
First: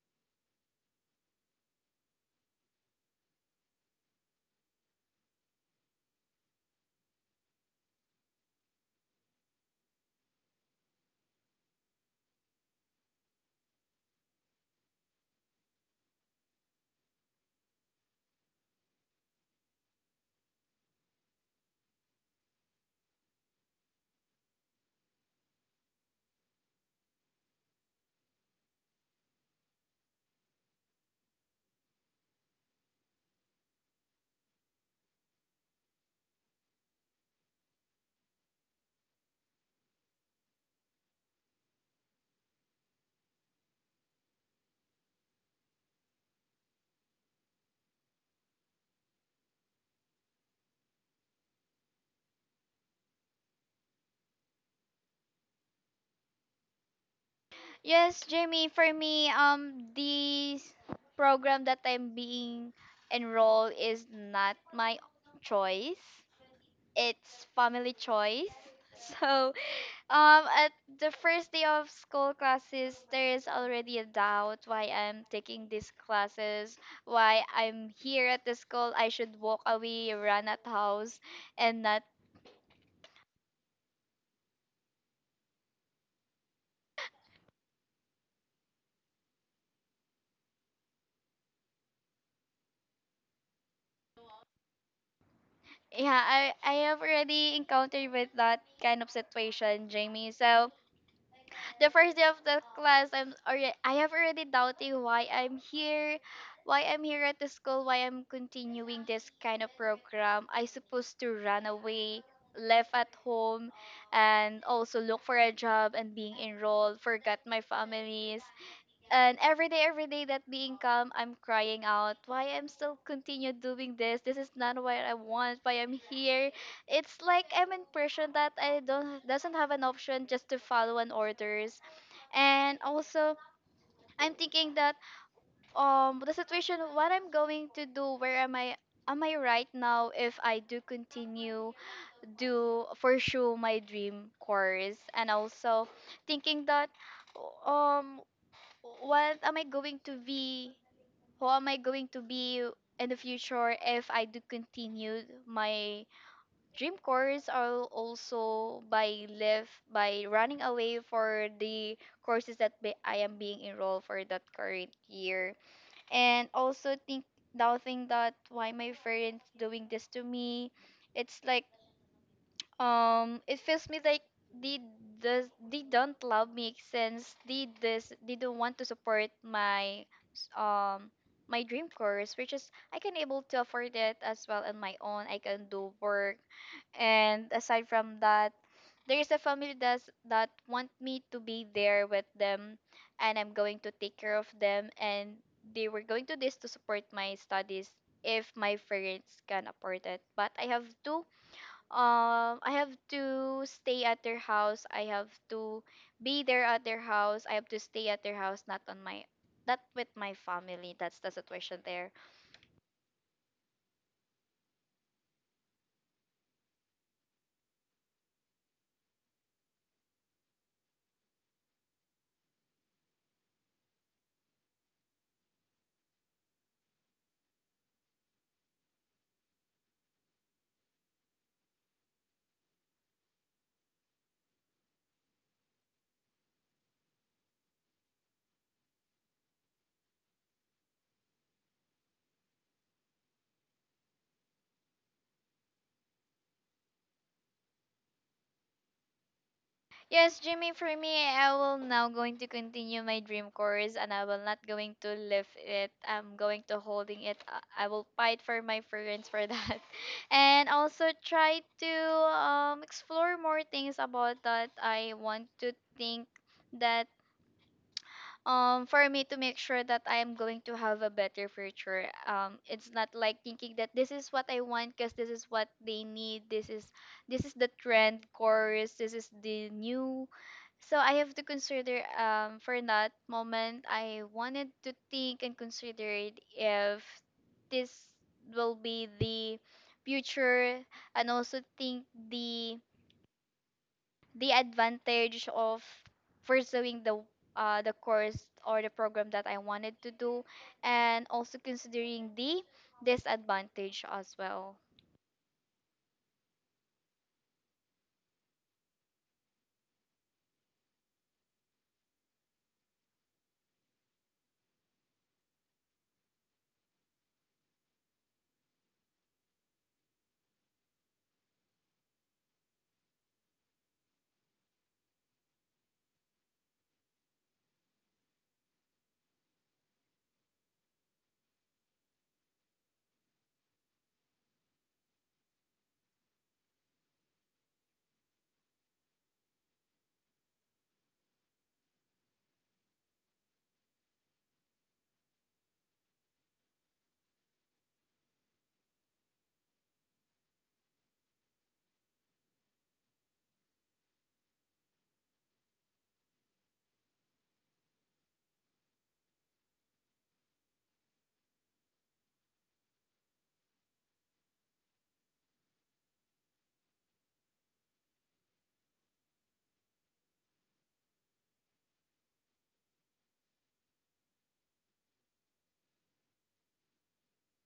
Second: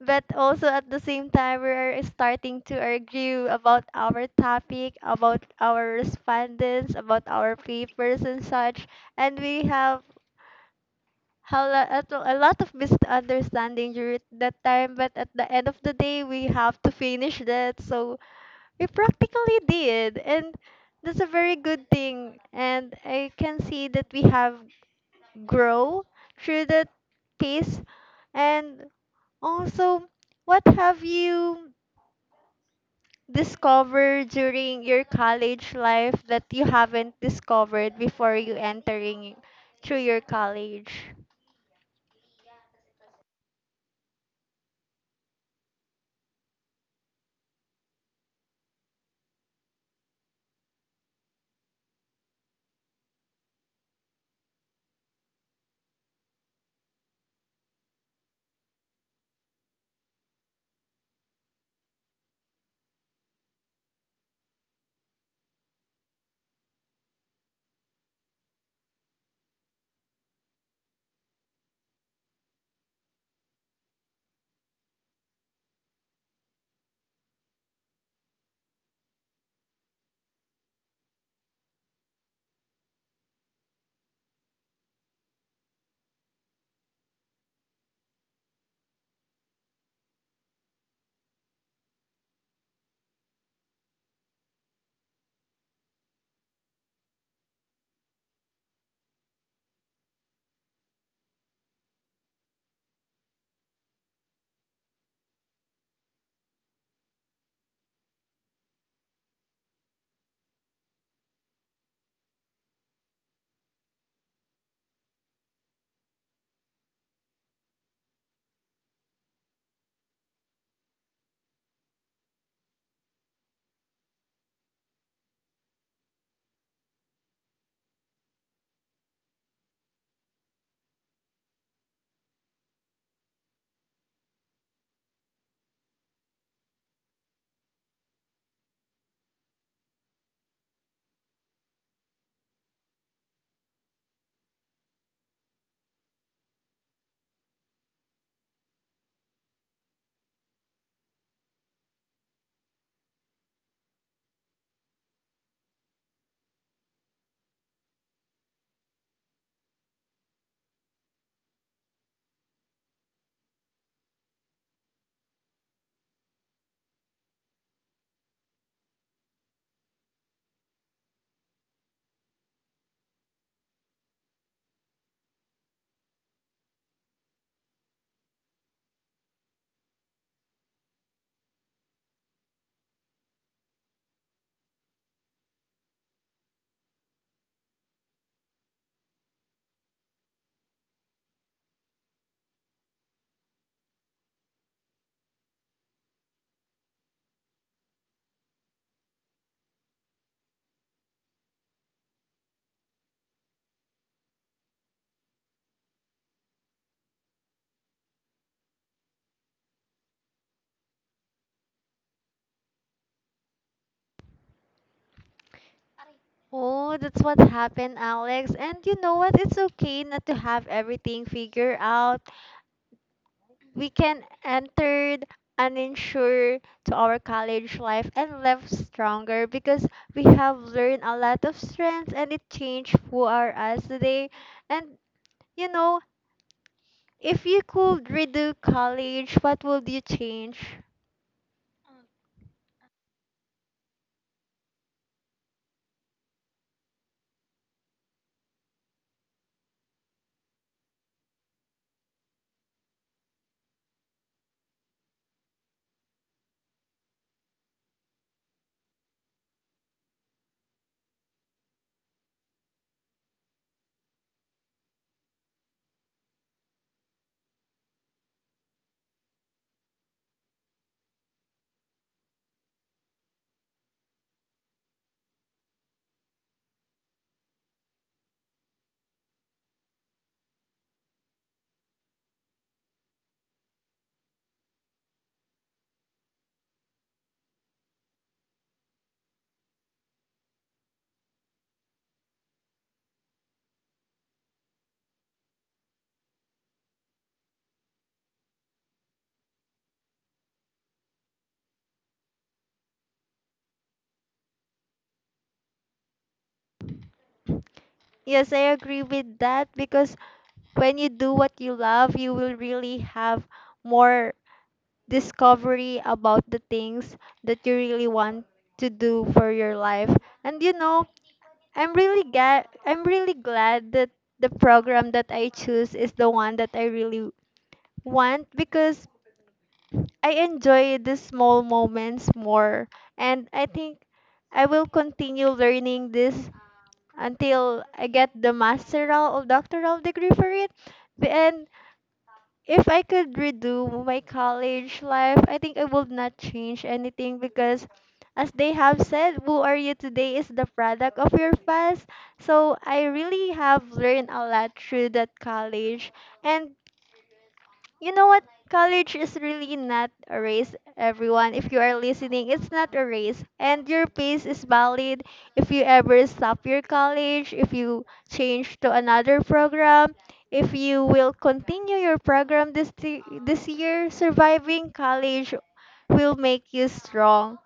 Speaker 2: but also at the same time we are starting to argue about our topic, about our respondents, about our papers and such. And we have at a lot of misunderstanding during that time, but at the end of the day we have to finish that, so we practically did. And that's a very good thing, and I can see that we have grow through that piece. And also, what have you discovered during your college life that you haven't discovered before you entering through your college?
Speaker 1: Yes, Jamie, for me, the program that I'm being enrolled is not my choice, it's family choice. So um, at the first day of school classes, there is already a doubt why I'm taking these classes, why I'm here at the school. I should walk away, run at house, and not. Yeah, I have already encountered with that kind of situation, Jamie. So, the first day of the class, I have already doubting why I'm here, why I'm here at the school, why I'm continuing this kind of program. I supposed to run away, left at home, and also look for a job and being enrolled, forgot my families. And every day that being calm, I'm crying out. Why I'm still continue doing this? This is not what I want. Why I'm here? It's like I'm in person that I don't doesn't have an option just to follow an orders. And also, I'm thinking that the situation, what I'm going to do, where am I? Am I right now if I do continue do pursue my dream course? And also thinking that um what am I going to be? Who am I going to be in the future if I do continue my dream course, or also by live by running away for the courses that be, I am being enrolled for that current year. And also think doubting that why my friends doing this to me. It's like it feels me like they does they don't love me since they this they don't want to support my s- um my dream course, which is I can able to afford it as well on my own. I can do work, and aside from that, there is a family that's that want me to be there with them, and I'm going to take care of them, and they were going to this to support my studies if my parents can afford it. But I have to stay at their house. I have to be there at their house. I have to stay at their house, not on my not with my family. That's the situation there.
Speaker 2: Oh, that's what happened, Alex. And you know what? It's okay not to have everything figured out. We can enter uninsured to our college life and left stronger because we have learned a lot of strengths and it changed who are us today. And you know, if you could redo college, what would you change?
Speaker 1: Yes, Jimmy, for me, I will now going to continue my dream course and I will not going to leave it. I'm going to holding it. I will fight for my friends for that. And also try to explore more things about that. I want to think that for me to make sure that I am going to have a better future. Um, it's not like thinking that this is what I want because this is what they need. This is the trend course. This is the new. So I have to consider for that moment. I wanted to think and consider it if this will be the future, and also think the the advantage of pursuing the course or the program that I wanted to do, and also considering the disadvantage as well.
Speaker 2: Yes, I agree with that, because when you do what you love, you will really have more discovery about the things that you really want to do for your life. And you know, I'm really glad that the program that I choose is the one that I really want, because I enjoy the small moments more. And I think I will continue learning this until I get the masteral or doctoral degree for it. And if I could redo my college life, I think I would not change anything because, as they have said, who are you today is the product of your past. So I really have learned a lot through that college. And you know what? College is really not a race, everyone. If you are listening, it's not a race. And your pace is valid. If you ever stop your college, if you change to another program, if you will continue your program this year, surviving college will make you strong.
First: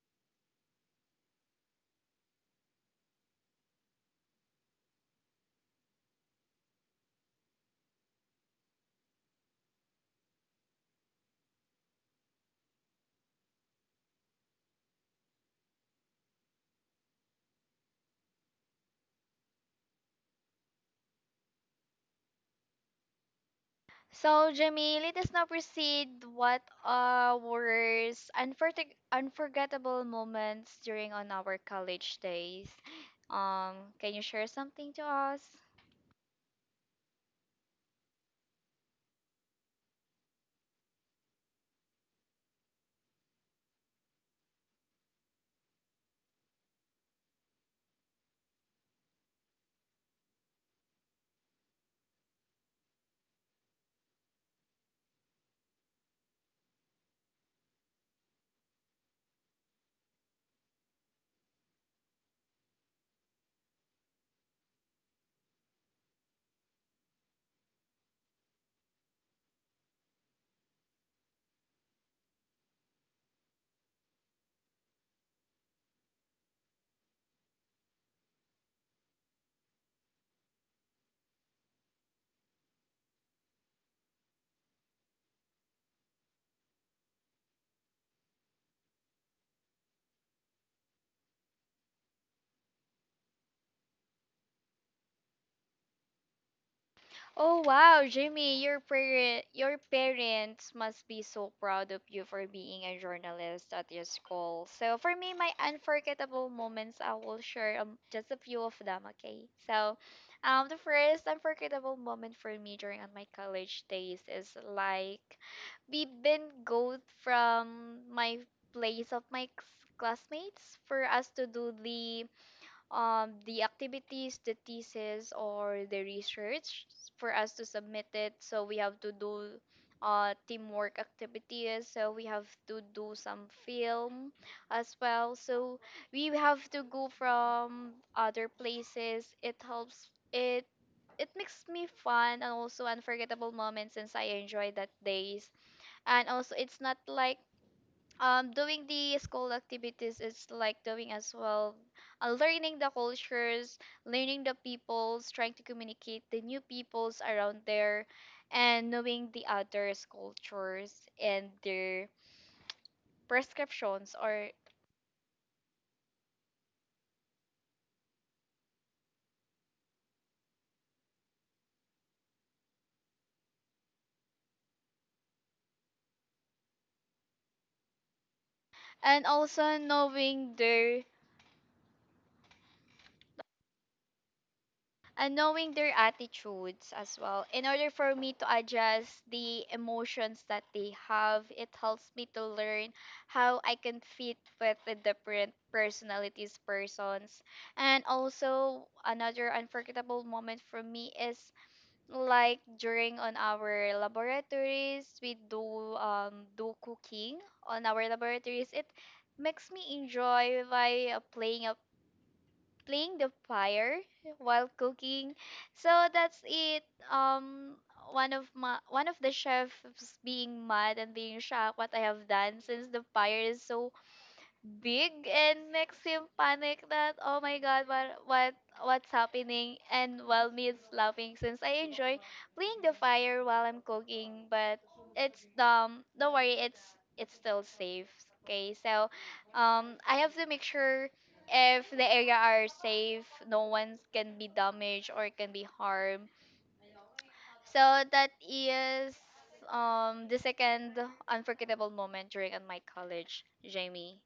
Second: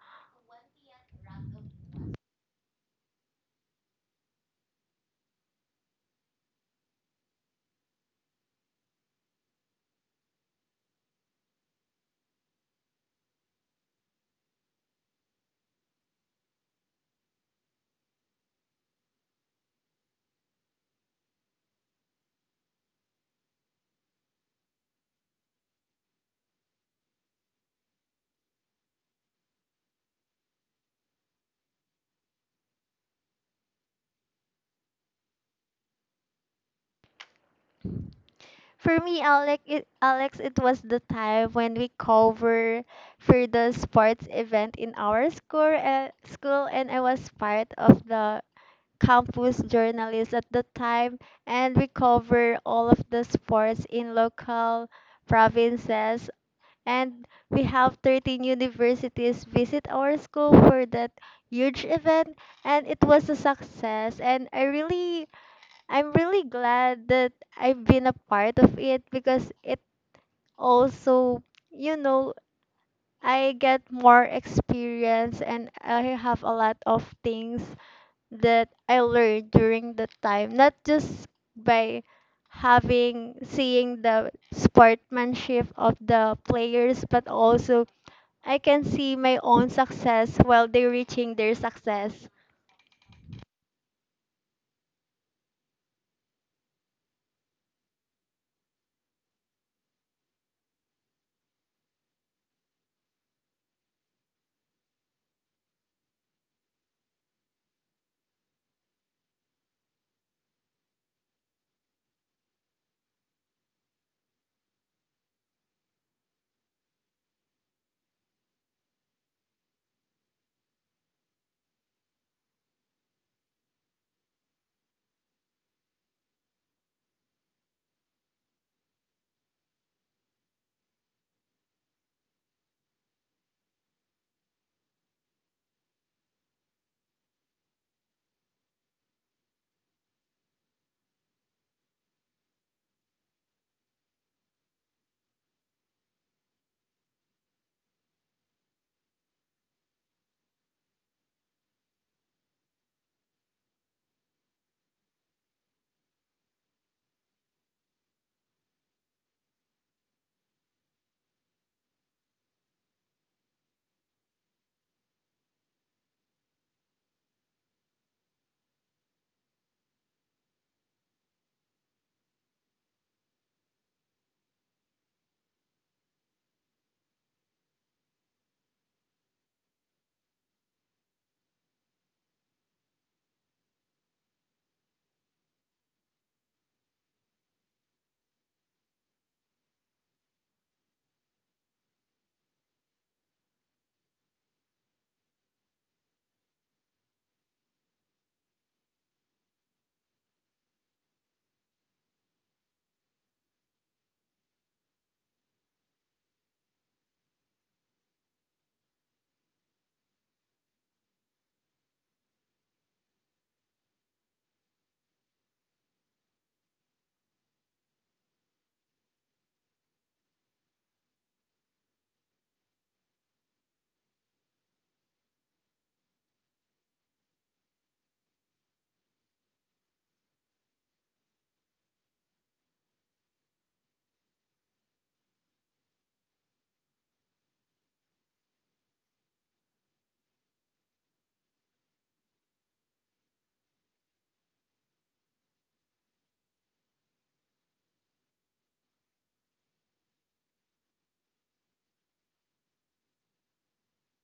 Speaker 1: So, Jamie, let us now proceed. What were unforgettable moments during on our college days? Can you share something to us?
Speaker 2: For me, Alex, it was the time when we cover for the sports event in our school, and I was part of the campus journalists at the time, and we cover all of the sports in local provinces. And we have 13 universities visit our school for that huge event, and it was a success. And I'm really glad that I've been a part of it, because it also, you know, I get more experience and I have a lot of things that I learned during that time, not just by having seeing the sportsmanship of the players, but also I can see my own success while they're reaching their success.
Speaker 1: Oh wow, Jimmy, your parents must be so proud of you for being a journalist at your school. So for me, my unforgettable moments, I will share just a few of them. Okay, so the first unforgettable moment for me during on my college days is like we've been go from my place of my classmates for us to do the activities, the thesis, or the research for us to submit it. So we have to do teamwork activities. So we have to do some film as well. So we have to go from other places. It helps. It makes me fun and also unforgettable moments since I enjoy that days. And also, it's not like doing the school activities is like doing as well learning the cultures, learning the peoples, trying to communicate the new peoples around there, and knowing the others cultures and their prescriptions, or and also knowing their attitudes as well in order for me to adjust the emotions that they have. It helps me to learn how I can fit with the different personalities persons. And also, another unforgettable moment for me is like during on our laboratories we do do cooking on our laboratories. It makes me enjoy by playing playing the fire while cooking. So that's it. Um, one of the chefs being mad and being shocked what I have done since the fire is so big and makes him panic that oh my god, what what's happening, and while me is laughing since I enjoy playing the fire while I'm cooking. But it's don't worry, it's still safe. Okay, so I have to make sure if the area are safe, no one can be damaged or can be harmed. So that is the second unforgettable moment during my college, Jamie.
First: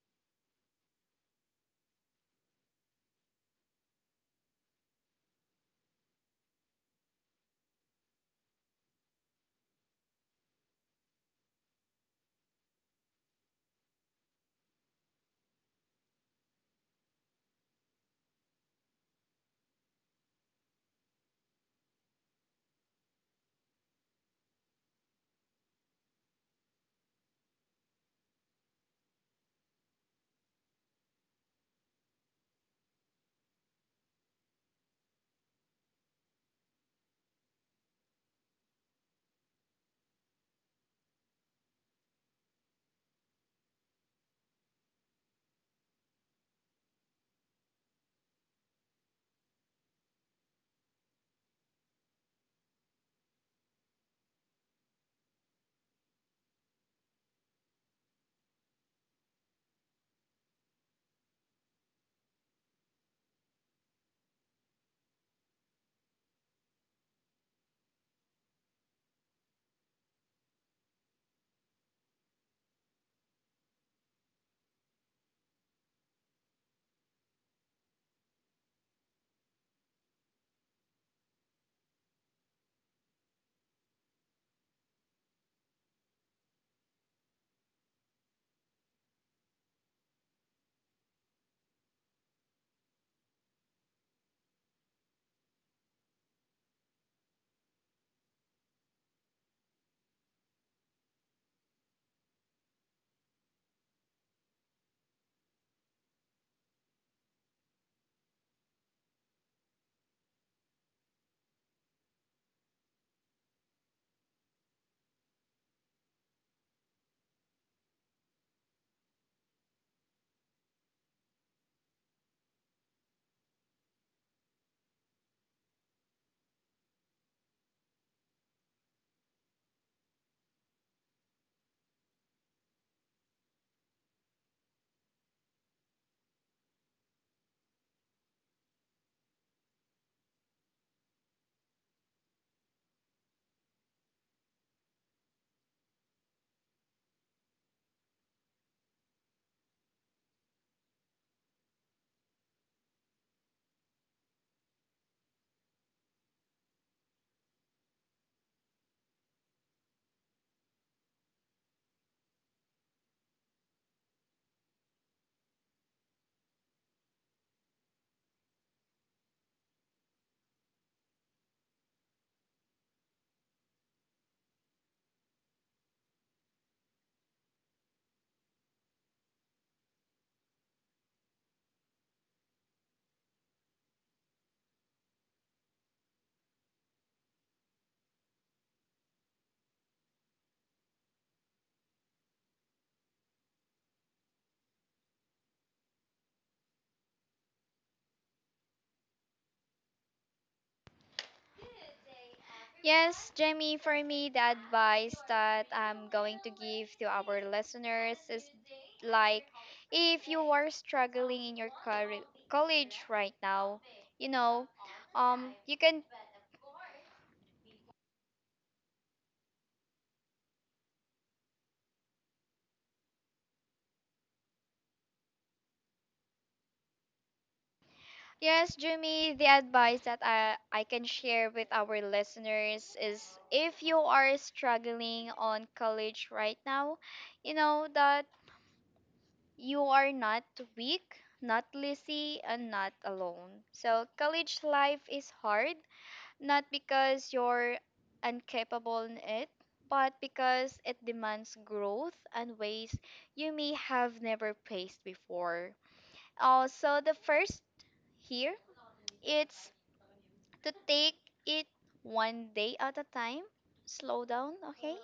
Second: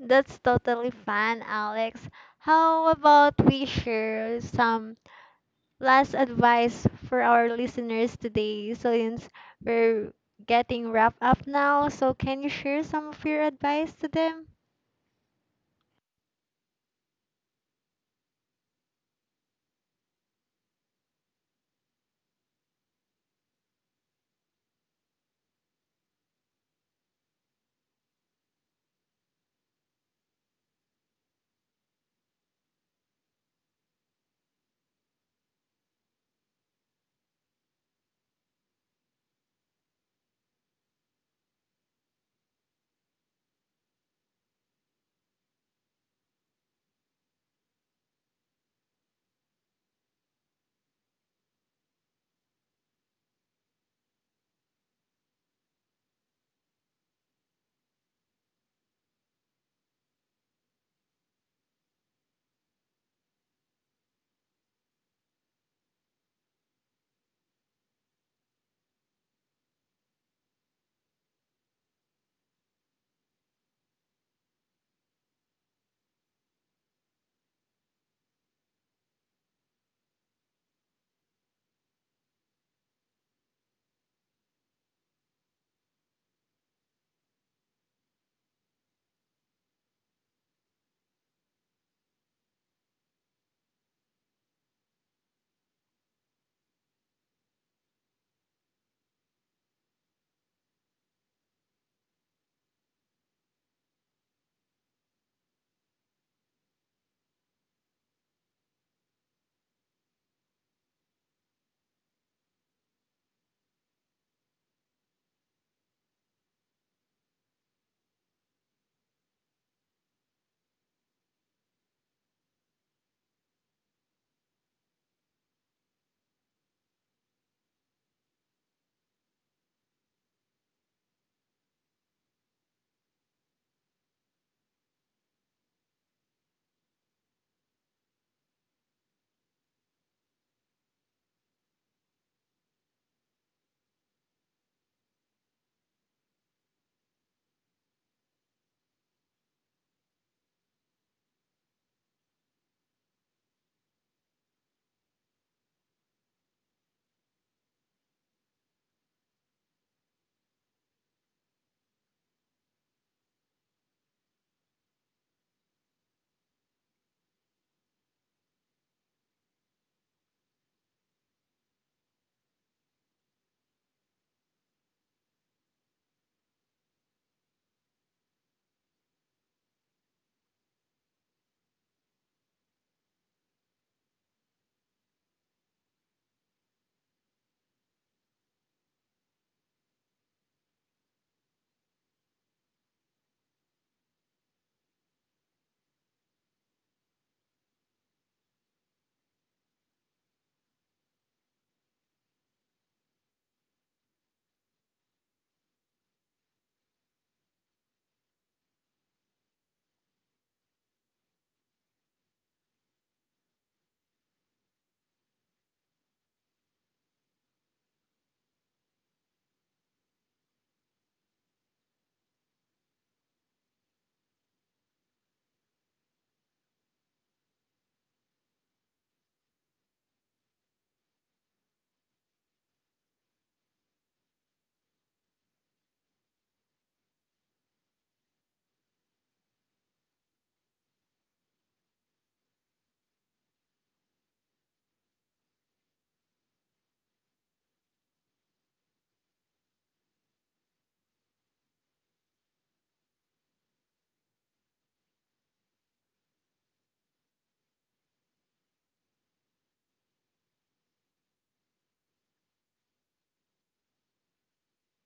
Speaker 2: That's totally fun, Alex. How about we share some last advice for our listeners today? So since we're getting wrapped up now, so can you share some of your advice to them?
Speaker 1: Yes, Jamie, for me, the advice that I'm going to give to our listeners is like if you are struggling in your college right now, you know, um, you can, yes, Jamie, the advice that I can share with our listeners is if you are struggling on college right now, you know, that you are not weak, not lazy, and not alone. So, college life is hard. Not because you're incapable in it, but because it demands growth and ways you may have never faced before. Also, the first here it's to take it one day at a time. Slow down, okay?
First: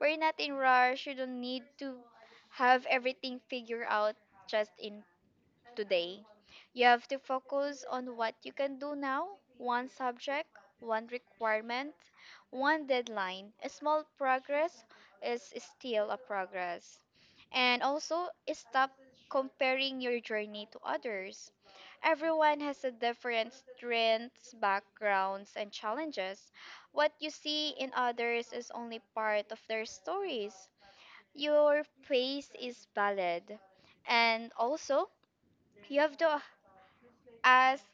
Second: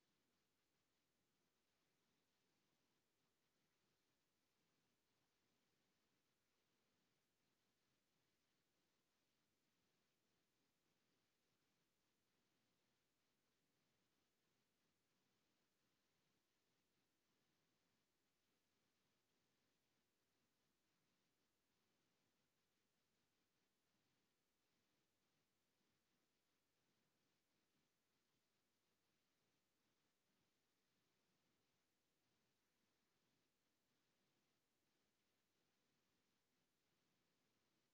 Speaker 1: We're not in rush. You don't need to have everything figured out just in today. You have to focus on what you can do now: one subject, one requirement, one deadline. A small progress is still a progress. And also, stop comparing your journey to others. Everyone has a different strengths, backgrounds, and challenges. What you see in others is only part of their stories. Your pace is valid. And also, you have to ask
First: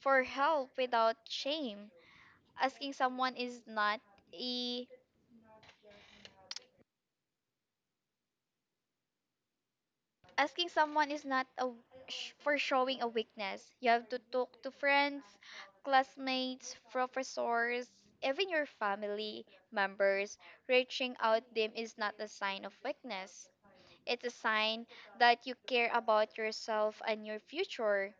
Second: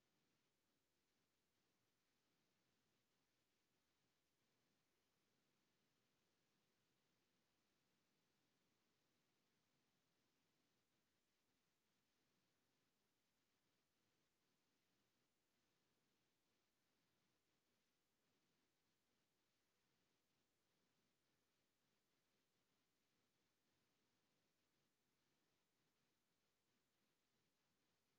Speaker 1: for help without shame. Asking someone is not a Asking someone is not a for showing a weakness. You have to talk to friends, classmates, professors, even your family members. Reaching out them is not a sign of weakness. It's a sign that you care about yourself and your future.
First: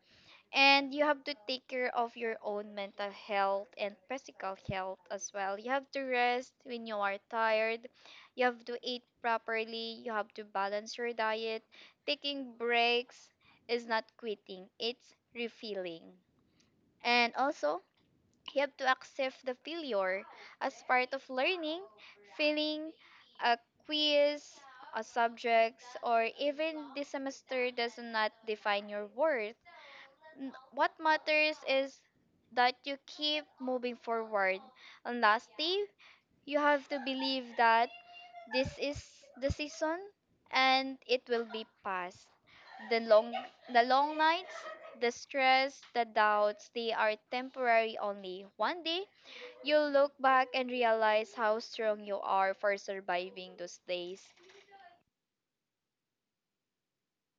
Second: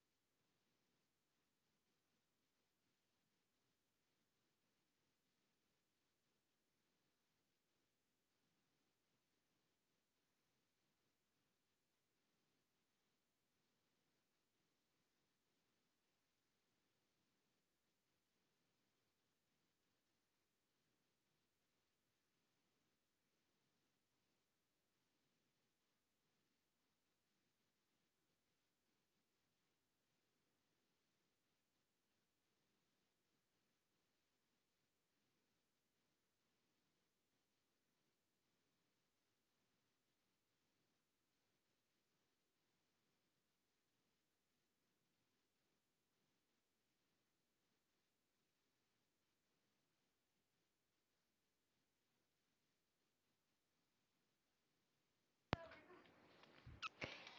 Speaker 1: And you have to take care of your own mental health and physical health as well. You have to rest when you are tired, you have to eat properly, you have to balance your diet. Taking breaks is not quitting, it's refilling. And also, you have to accept the failure as part of learning. Failing a quiz, a subjects, or even the semester does not define your worth. What matters is that you keep moving forward. And lastly, you have to believe that this is the season and it will be past. The long the long nights, the stress, the doubts, they are temporary only. One day you'll look back and realize how strong you are for surviving those days.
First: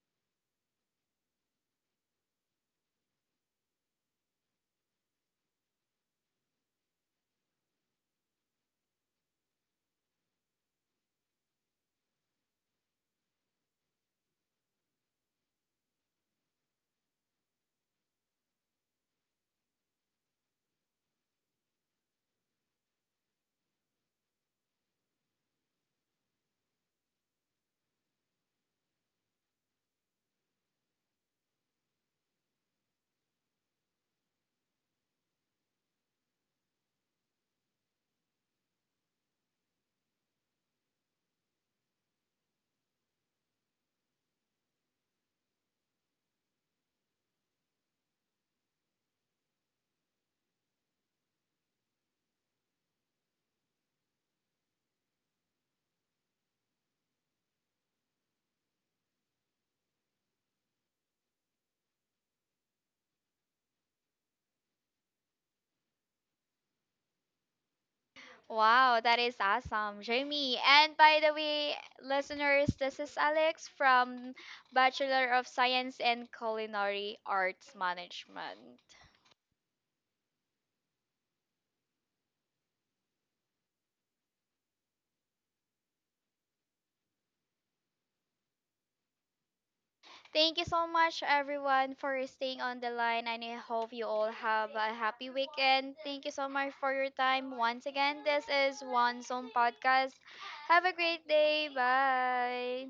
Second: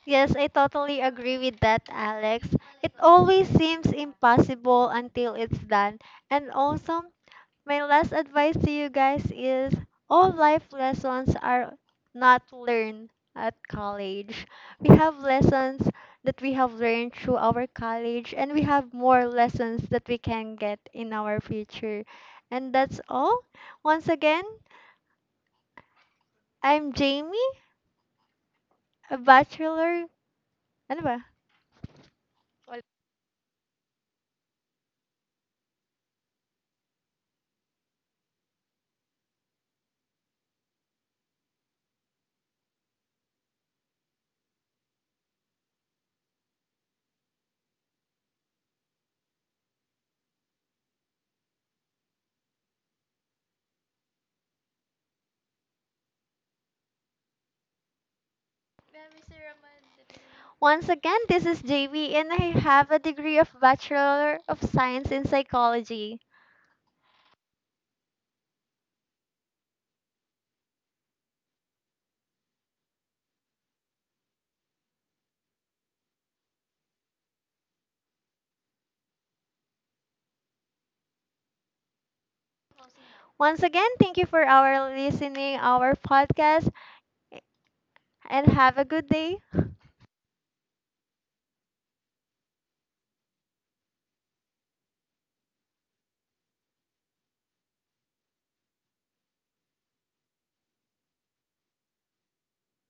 Speaker 2: Yes, I totally agree with that, Alex. It always seems impossible until it's done. And also, my last advice to you guys is all life lessons are not learned at college. We have lessons that we have learned through our college, and we have more lessons that we can get in our future. And that's all. Once again, I'm Jamie, a bachelor. Ano ba? Once again, this is JV, and I have a degree of Bachelor of Science in Psychology.
Speaker 1: Wow, that is awesome, Jamie. And by the way, listeners, this is Alex from Bachelor of Science in Culinary Arts Management.
Speaker 2: Once again, thank you for our listening our podcast, and have a good day.
Speaker 1: Thank you so much, everyone, for staying on the line, and I hope you all have a happy weekend. Thank you so much for your time. Once again, this is One Zone Podcast. Have a great day. Bye.